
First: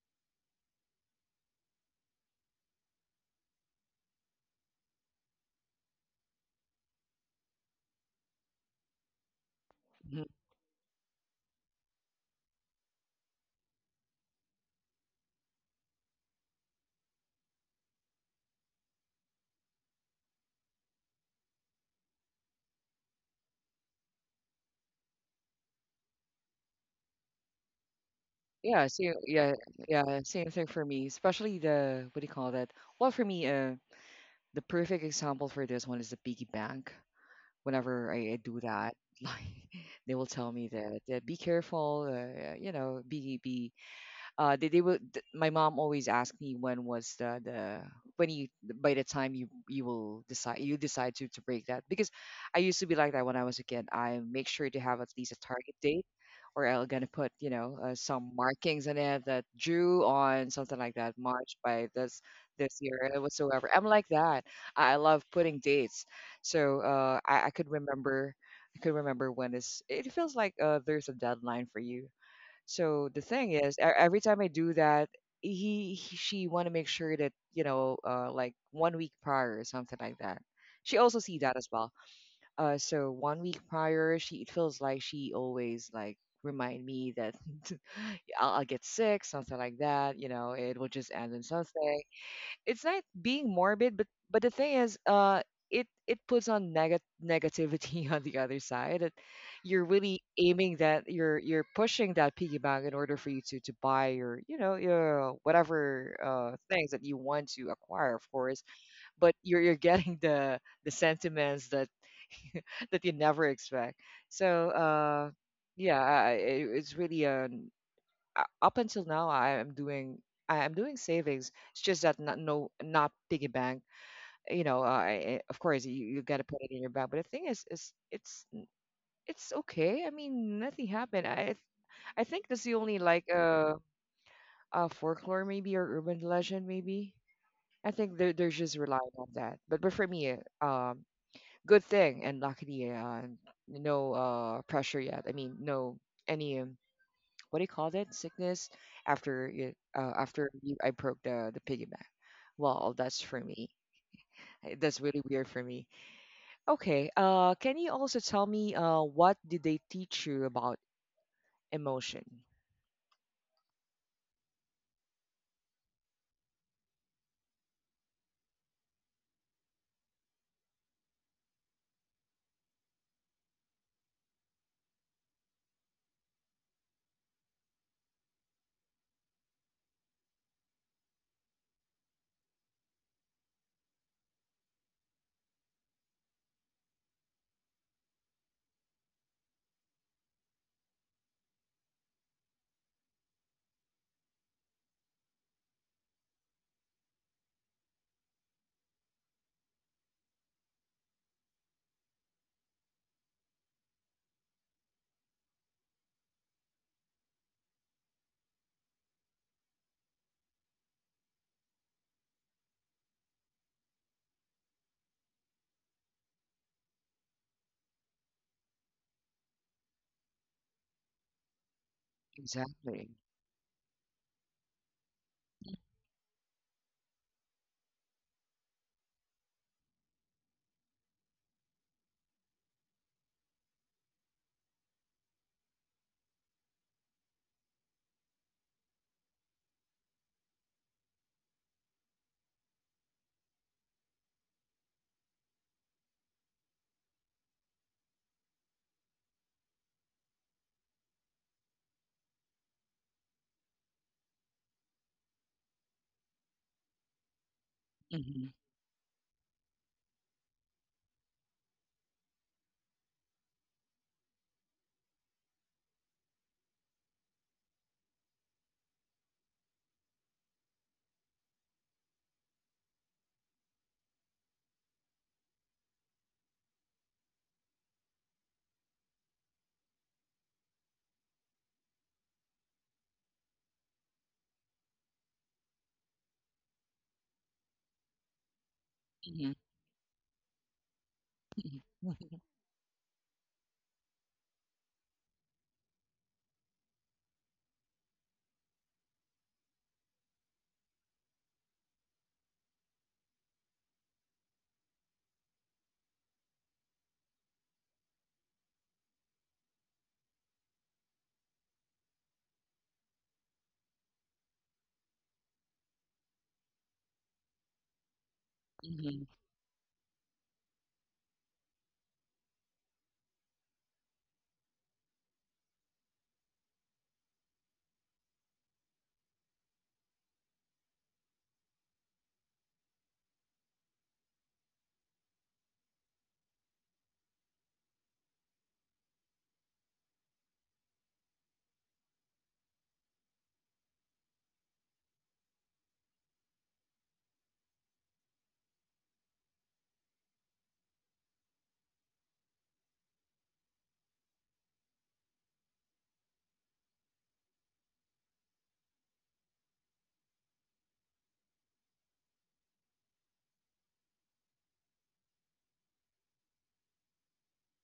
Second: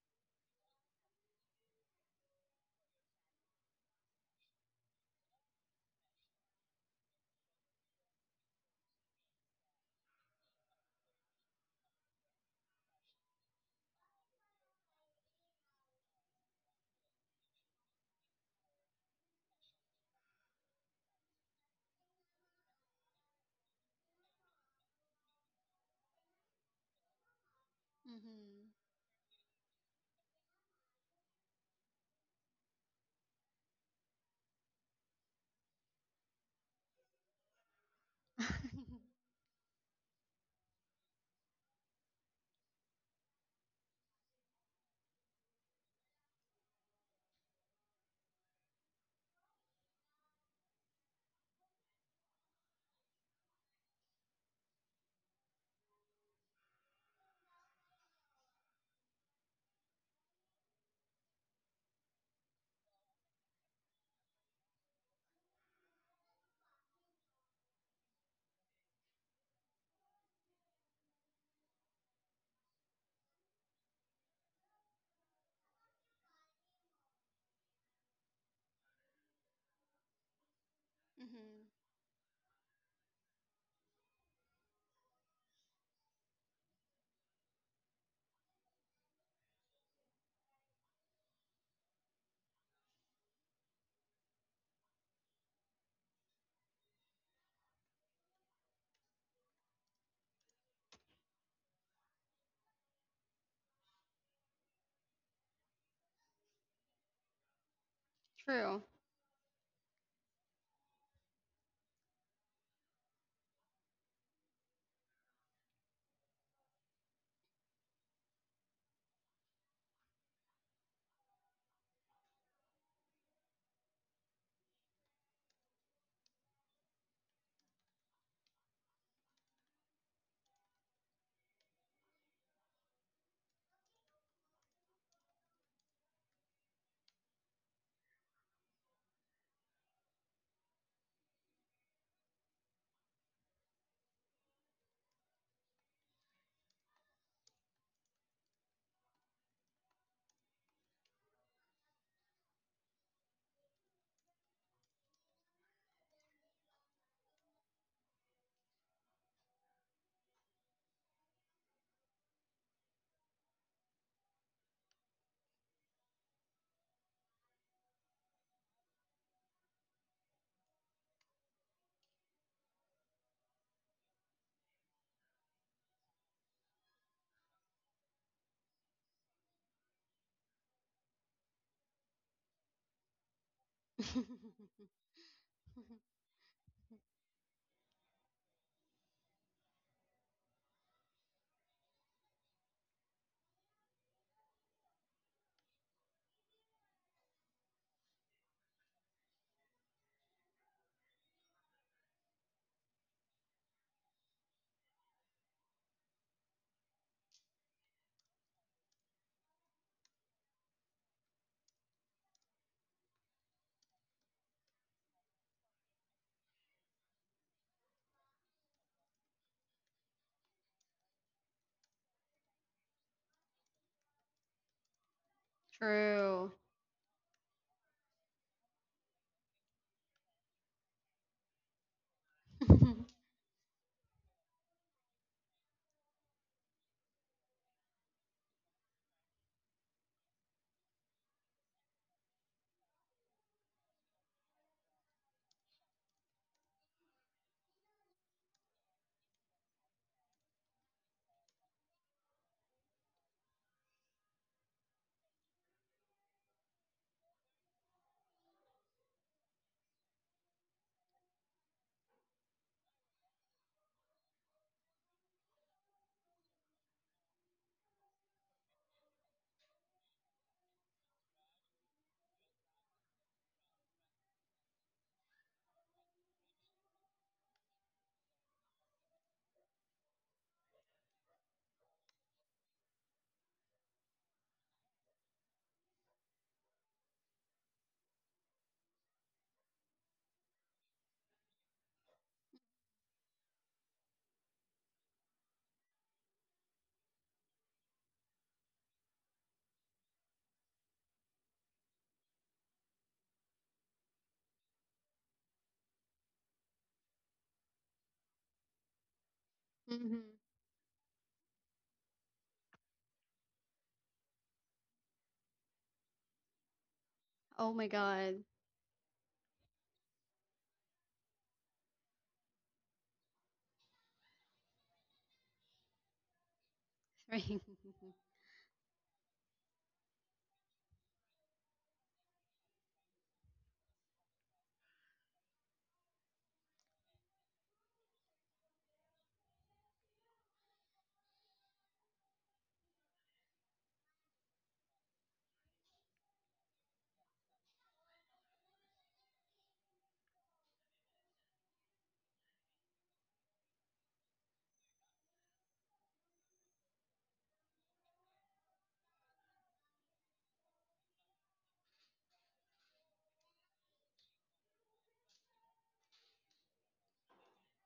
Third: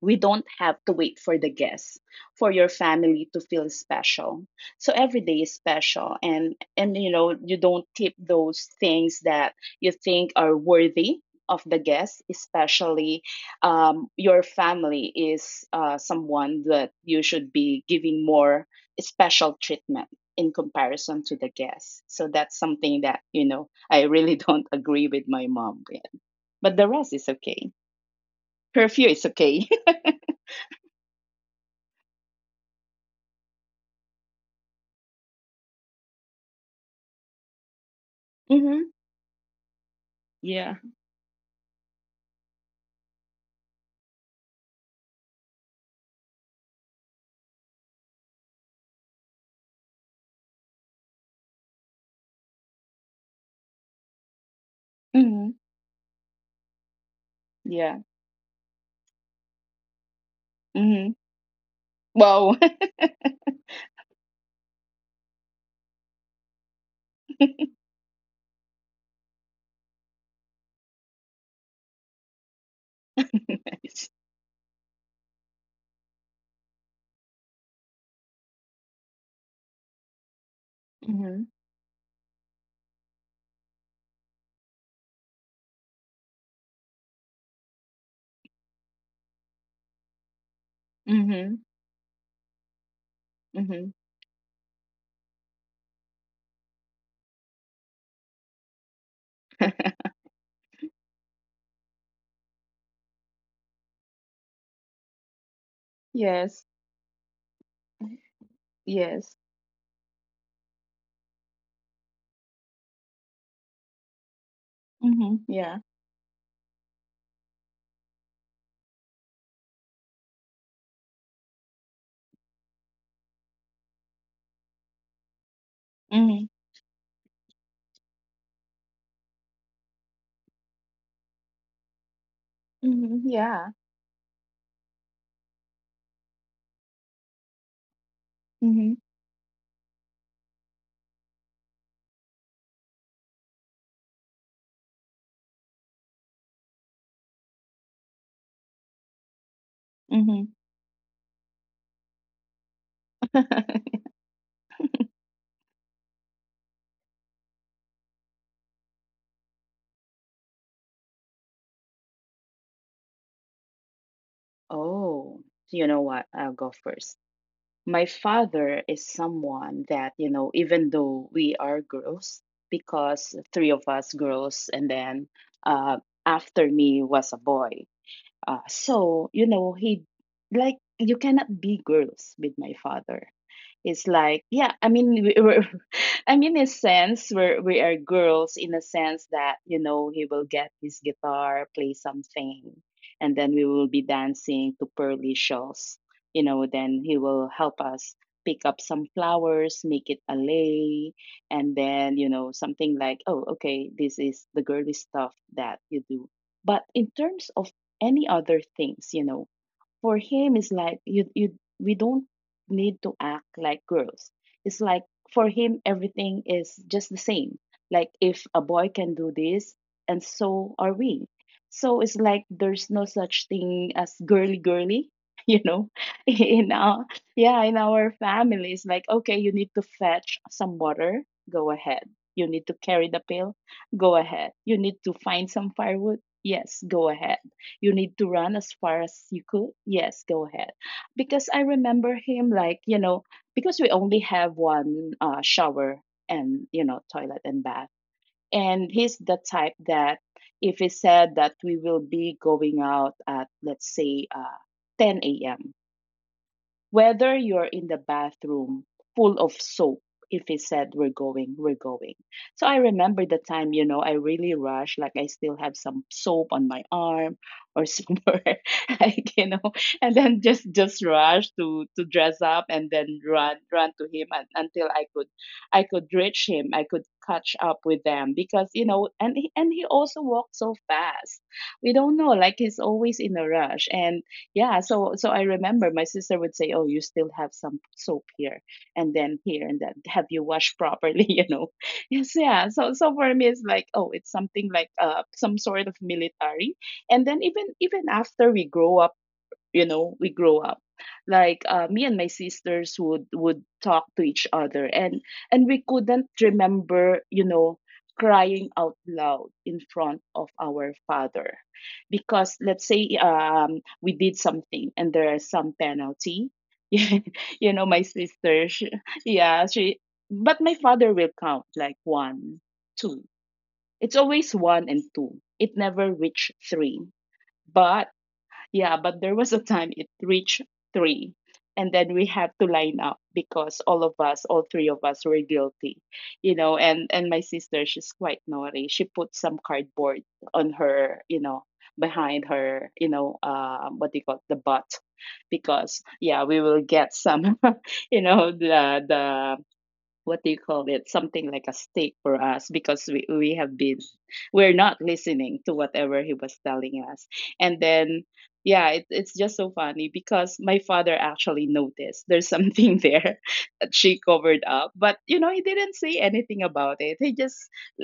C: we don't have to wait for the guests, for your family to feel special. So every day is special. And you know, you don't keep those things that you think are worthy of the guests. Especially, your family is, someone that you should be giving more special treatment in comparison to the guests. So that's something that, you know, I really don't agree with my mom with. But the rest is okay.
B: Mhm.
A: Yeah,
C: Curfew
A: same,
C: is
A: yeah,
C: okay.
A: yeah, same thing for me. Especially the, what do you call that? Well, for me, the perfect example for this one is the piggy bank. Whenever I do that,
B: Mhm.
C: Mhm.
A: like they will tell me
C: Yeah.
A: that, be careful, you know, they will. My mom always asked me when was the when you by the time you will decide you decide to break that because I used to be like that when I was a kid. I make sure to have at least a
C: Mhm.
A: target date, or I'm gonna put you know
C: Yeah.
A: some markings in it that drew on something like that
C: Mhm.
A: March by
C: Whoa.
A: this year or whatsoever. I'm like that. I love putting dates, so I could remember. I could remember when it's. It feels like there's a deadline for you so the thing is, every
C: Nice.
A: time I do that, he she want to make sure that you know, like 1 week prior or something like that. She also see that
C: Mhm.
A: as well. So 1 week prior, she it feels like she always like remind me that I'll get sick, something like that. You know, it will just end in
C: Mhm.
A: something it's not being morbid, but
C: Mhm.
A: the thing is, it puts on negativity on the other side. That you're really aiming that you're pushing that piggy bank in order for you to buy your you know your whatever
C: Yes.
A: things that you want to acquire, of course.
B: True.
A: But
C: Yes.
A: you're getting the sentiments that that you never expect. So
C: Mhm. Yeah.
A: yeah, it's really an up until now I am doing savings. It's just that not no not piggy bank you know, of course you got to
C: Mhm.
A: put it in your bag. But the thing is it's okay. I mean, nothing happened. I think that's the only like
C: Mhm. Yeah.
A: folklore maybe or urban legend maybe. I think they're just
C: Mhm.
A: relying on that. But for me, um, good thing and luckily, no pressure yet. I mean, no any what do you call that sickness after it after
C: Mhm.
A: I broke the piggy bank. Well, that's for me. That's really weird for me. Okay. Can you also tell me what did they teach you about emotion?
C: Oh, you know what? I'll go first. My father is someone that, you know, even though we are girls, because three of us girls, and then uh, after me was a boy. So, you know, you cannot be girls with my father. It's like, yeah, I mean, we're, I mean, in a sense we're, we are girls in a sense that, you know, he will get his guitar, play something, and then we will be dancing to Pearly Shells. You know, then he will help us pick up some flowers, make it a lei, and then, you know, something like, oh, okay, this is the girly stuff that you do. But in terms of any other things, you know, for him it's like, you we don't need to act like girls. It's like, for him everything is just the same. Like, if a boy can do this, and so are we. So it's like there's no
A: Exactly.
C: such thing as girly girly, you know,
B: True.
C: in our, yeah, in our families. Like, okay, you need to fetch some water, go ahead. You need to carry the pail, go ahead. You need to find some firewood, yes, go ahead. You need to run as far as you could, yes, go ahead. Because I remember him, like, you know, because we only have one shower and, you know, toilet and bath. And he's the type that if he said that we will be going out at, let's say, 10 a.m, whether you're in the
A: hmm
C: bathroom full of soap, if he said, we're going, we're going. So I remember the time, you know, I really rushed, like I still have some soap on my arm or somewhere, like, you know, and then just rush to dress up and then run to him until I could, I could reach him, I could catch up with them because, you know, and he also walked so fast. We don't know, like he's always in a rush. And yeah, so I remember my sister would say, oh, you still have some soap here and then here,
A: hmm
C: and then have you washed properly, you know? Yes, yeah, so for me it's like, oh, it's something like some sort of military. And then even after we grow up, you know, we grow up, like, me and my sisters would talk to each other, and we couldn't remember, you know, crying out loud in front
B: hmm
C: of our father. Because let's say we did something and there is some penalty, you know,
B: Oh
C: my
B: my God.
C: sister, she,
A: hmm
C: yeah, she, but my father will count like one, two. It's always one and two, it never reached three.
B: Right. Mhm.
C: But yeah, but there was a time it reached three. And then we had to line up because all of us, all three of us were guilty, you know, and my sister, she's quite naughty. She put some cardboard on her, you know, behind her, you know, what do you call it, the butt. Because yeah, we will get some, you know, the what do you call it, something like a stake for us because we have been, we're not listening to whatever he was telling us. And then yeah, it's just so funny because my father actually noticed there's something there that she covered up. But you know, he didn't say anything about it, he just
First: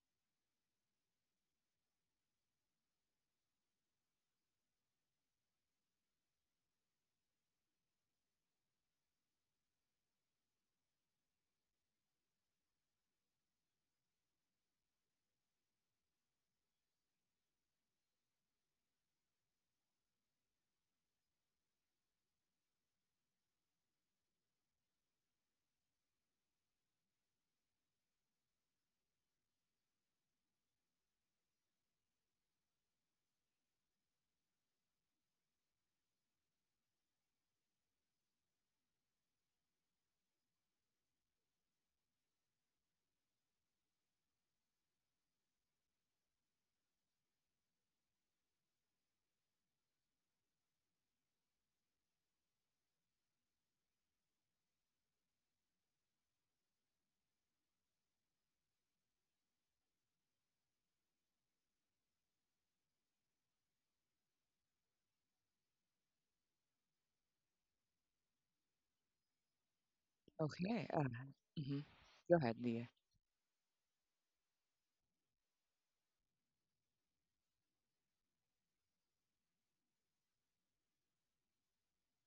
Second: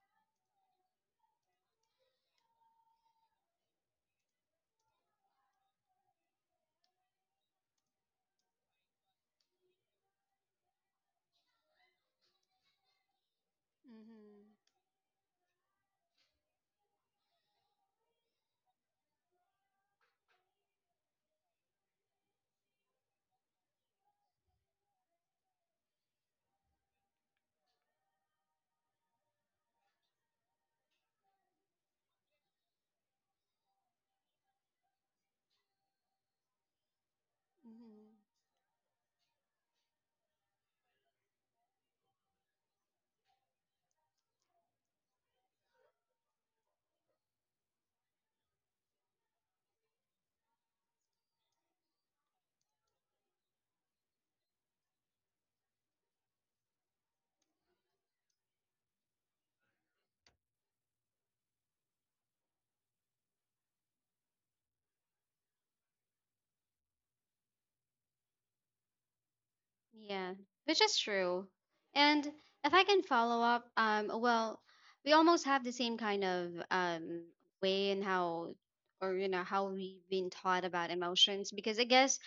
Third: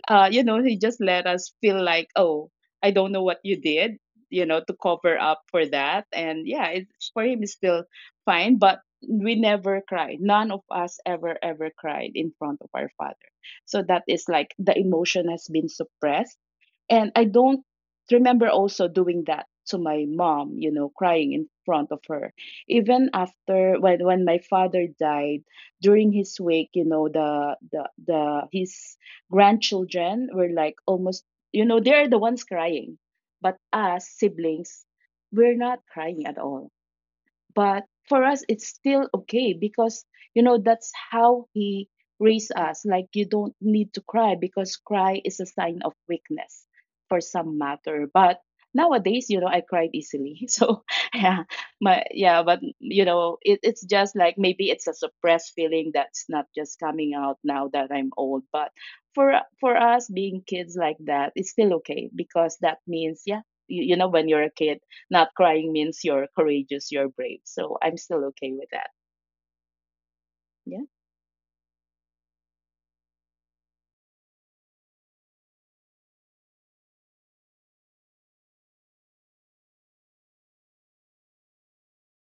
C: you know, he just let us feel like, oh, I don't know what you did, you know, to cover up for that. And yeah, it's, for him it's still fine. But we never cried. None of us ever, ever cried in front of our father. So that is like the emotion has been suppressed. And I don't remember also doing that to my mom, you know, crying in front of her. Even after when my father died, during his wake, you know, the his grandchildren were like almost, you know, they're the ones crying. But us siblings, we're not crying at all. But
B: Mhm.
C: for us it's still okay, because you know, that's how he raised us. Like, you don't need to cry because cry is a sign of weakness for some matter. But nowadays, you know, I cried easily, so yeah, my, yeah, but you know, it's just like maybe it's a suppressed feeling that's not just coming out now that I'm old. But for us being kids like that, it's still okay because that means yeah, you know, when you're a kid, not crying means you're courageous, you're brave. So I'm still okay with that.
B: Yeah, which
C: Yeah.
A: Okay.
B: is true.
A: Hmm
B: And
A: go ahead,
B: if I
A: Leah.
B: can follow up, well, we almost have the same kind of way in how, or you know, how we've been taught about emotions. Because I guess,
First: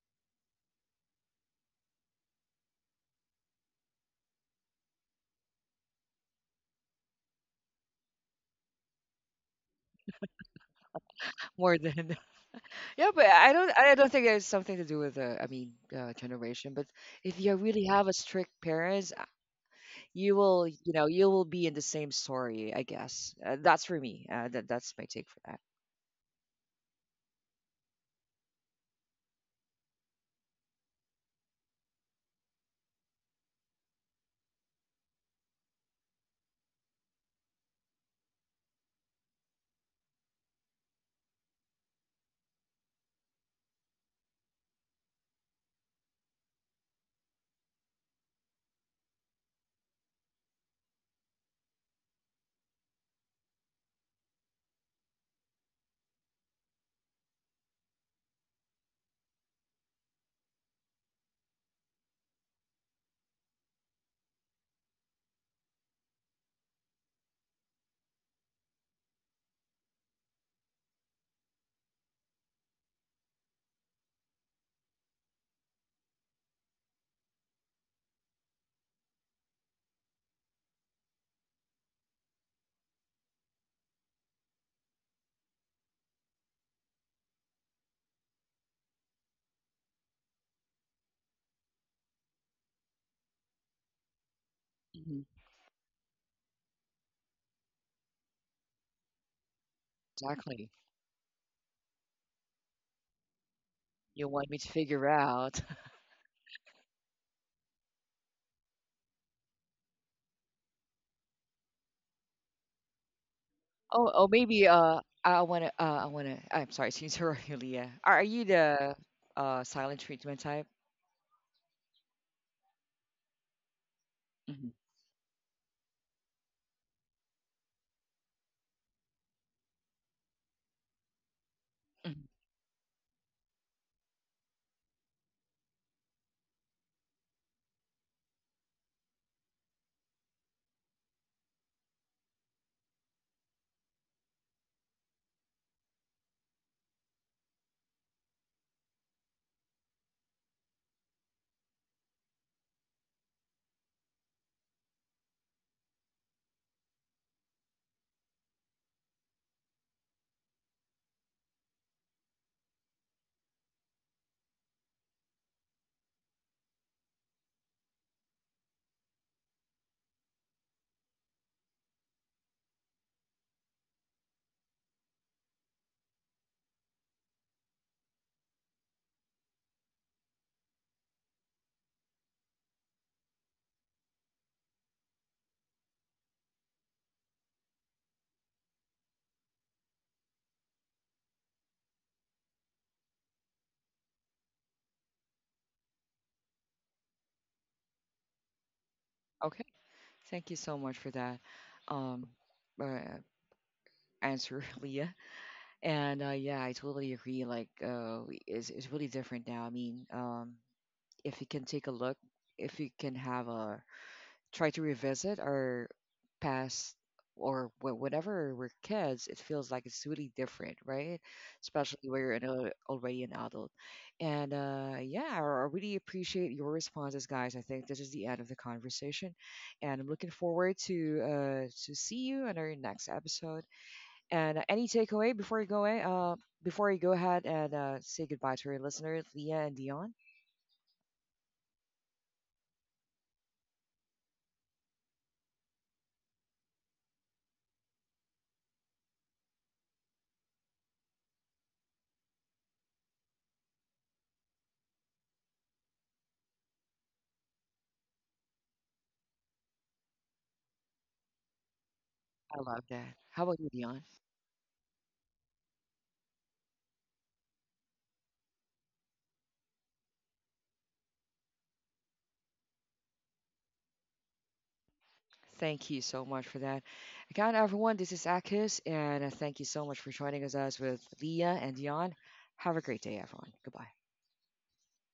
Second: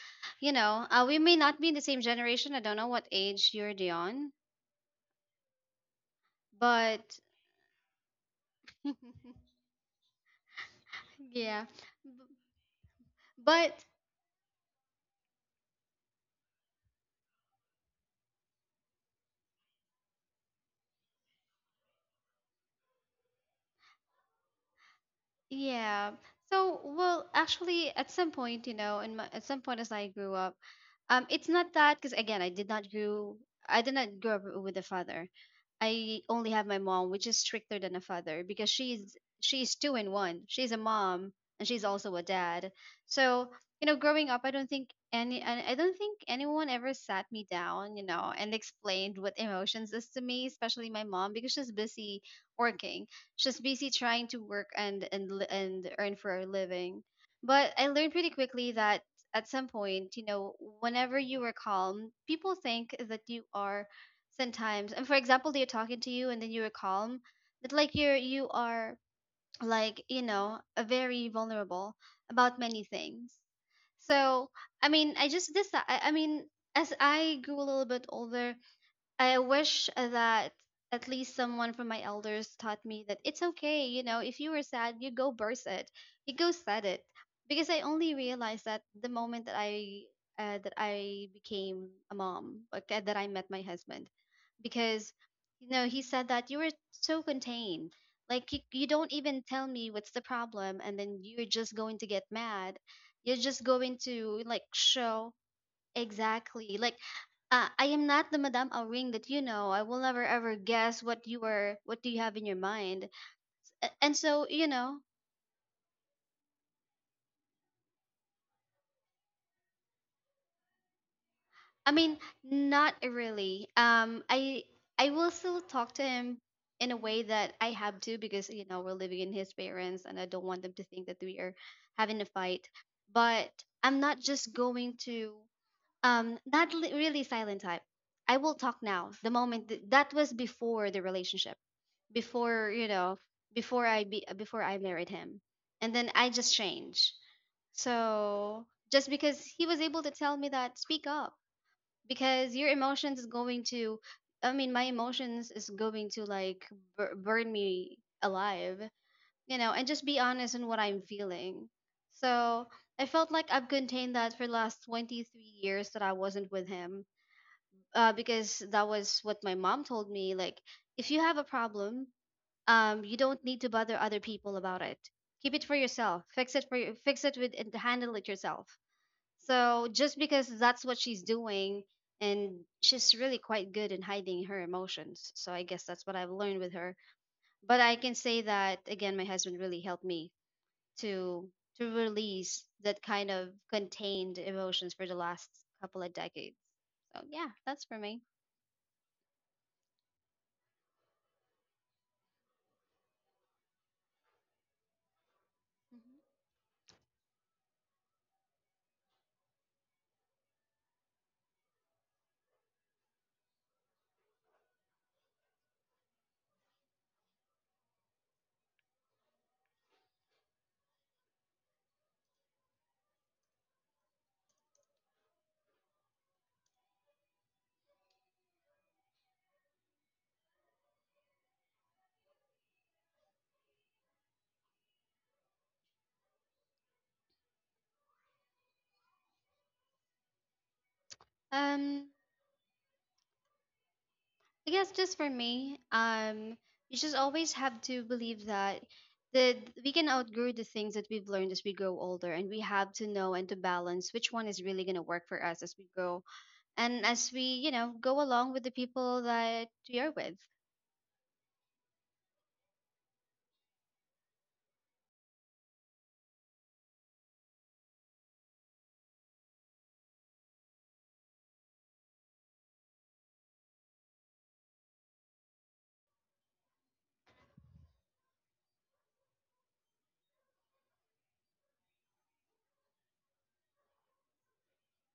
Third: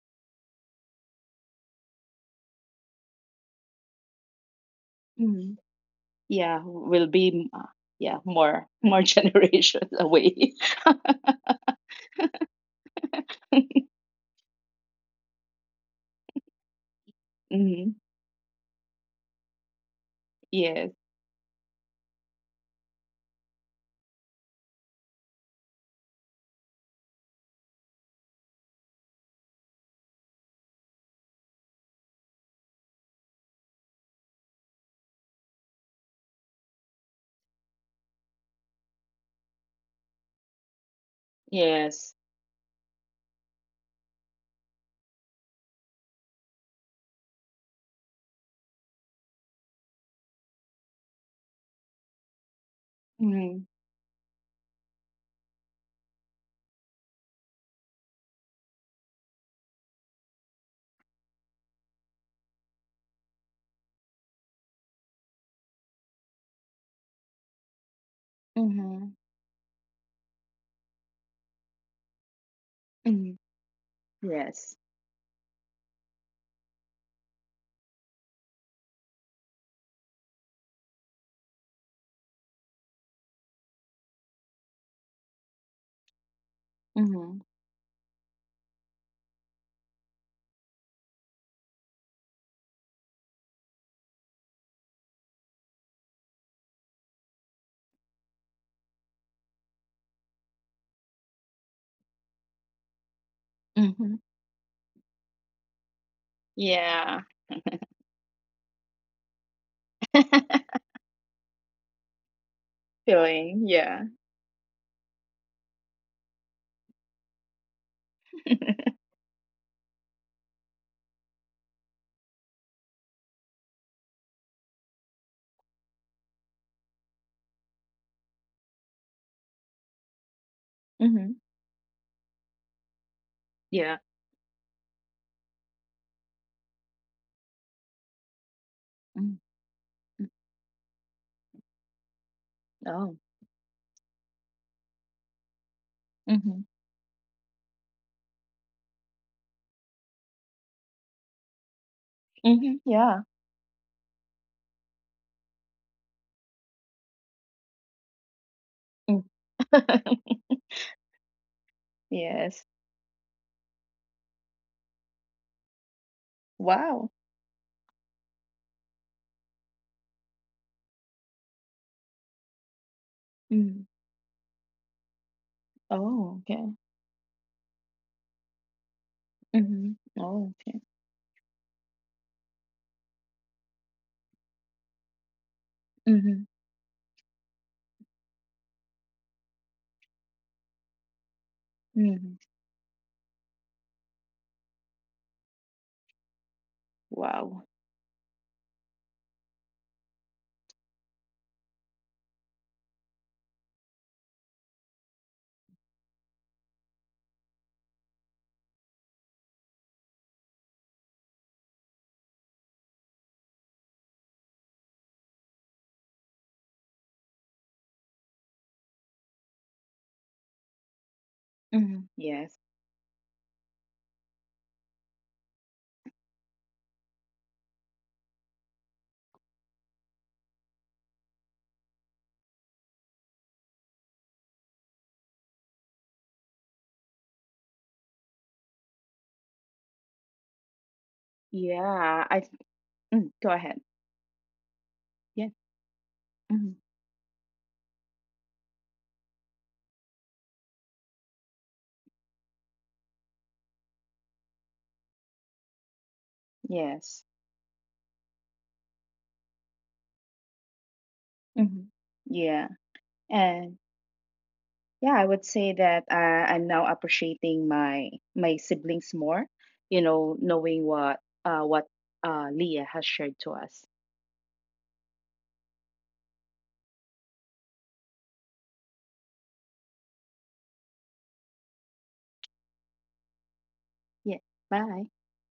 B: we may not be in the same generation. I don't know what age you're Dion,
C: Hmm. Yeah. Will
B: but
C: be, yeah, more generations away.
B: Yeah.
A: More
B: B-
A: than yeah, but I don't.
B: But
A: I don't think there's something to do with I mean, generation. But if you really
C: Hmm.
A: have a strict parents, you will. You
C: Yes.
A: know, you will be in the same story. I guess that's for me. That's my take for that.
B: yeah. So, well, actually, at some point, at some point as I grew up, it's not that because again, I did not grow up with a father. I only have my mom, which is stricter than a father because she's two in one. She's a mom and she's also
C: Yes.
B: a dad. So growing up, I don't think anyone ever sat me down, and explained what emotions is to me, especially my mom, because she's busy working. She's
C: Hmm.
B: busy trying to work and earn for a living. But I learned pretty quickly that at some point, whenever you are calm, people think that you are sometimes. And for example, they're talking to you and then you are calm, that like you are
C: Hmm.
B: like a very vulnerable about many
C: Hmm.
B: things. So
C: Yes.
B: I mean, I mean, as I grew a little bit older, I wish that at least someone from my elders taught me that it's okay, if you were sad, you go burst it, you go set it,
C: Hmm.
B: because I only realized that the moment that I became a mom, like that I met my husband, because
A: hmm
B: he said that you were so contained, like you don't even tell me what's the
A: Exactly.
B: problem, and then you're just going to get mad, you're just going
C: Hmm.
A: You
B: to
A: want me
B: like
A: to figure
B: show.
A: out.
B: Exactly. Like,
C: Yeah.
B: I am not the Madame Auring that you know. I will never ever guess what you are, what do you have in your mind.
C: Feeling. Yeah.
A: Oh,
B: And
A: oh,
B: so,
A: maybe. I wanna. I'm sorry to interrupt you, Leah. Are you the silent treatment type?
B: I mean, not really. I
A: hmm
B: I will still talk to him in a way that I have to because we're living in his parents, and I don't want them to think that we
C: Hmm.
B: are
A: hmm
B: having a fight. But
C: Yeah.
B: I'm not just going to not really silent type. I will talk now. The
C: Mm,
B: moment that
C: mm,
B: was before the relationship, before
C: oh.
B: before I be before I married him, and then I just
C: Mhm,
B: changed. So just because he was able to tell me that speak up because your
C: mhm,
B: emotions
C: yeah.
B: is going to, I mean, my emotions is going to like burn me alive,
C: Mm,
B: and just be honest in what I'm feeling.
C: yes.
B: So I felt like I've contained that for last 23 years that I wasn't with him,
C: Wow.
B: because that was what my mom told me, like if you have a problem, you don't need to
C: Mm.
B: bother other people about it. Keep it for yourself.
C: Oh,
B: Fix it
C: okay.
B: for you. Fix it with and handle it yourself. So
C: Mhm,
B: just because
C: oh, okay.
B: that's what she's doing, and she's really quite good in hiding her emotions. So I guess that's what I've
C: Mm-hmm.
B: learned with her. But I can say that again, my husband really helped me to
C: Mhm.
B: release that kind of contained emotions for the last couple of decades. So yeah,
C: Wow.
B: that's for me.
A: Okay. Thank you so much for that. Um, uh, answer, Leah.
B: Mhm.
A: And yeah, I totally agree. Like, it's really different now. I mean, if you can take a look, if you can have a try to revisit our past or whenever we're kids, it feels like it's really different, right? Especially
C: Mhm.
A: where you're an,
C: Yes.
A: already an adult. And yeah, I really appreciate your responses, guys. I think this is the end of the conversation, and I'm looking forward to see you on our next episode. And any takeaway before you go away? Before you go ahead and say goodbye to our listeners, Leah and Dion.
B: Um,
C: Yeah. Mm, go ahead.
B: I guess just for
C: Yeah.
B: me,
C: Mhm.
B: you just always have to believe that the we can outgrow the things that we've learned as we grow older, and we have to know and to balance which one is really gonna work for us as we grow, and
C: Yes.
B: as we go along with the people that we are with.
C: Hmm.
A: I
C: Yeah.
A: love that. How about you,
C: And
A: Dion?
C: yeah, I would say that I'm now appreciating my my siblings more. You know, knowing what what Leah has shared to us.
A: Thank you so much for that. Again, everyone, this is Akis, and thank you so much for joining us with Leah and Dion. Have a great day, everyone. Goodbye.
C: Yeah. Bye.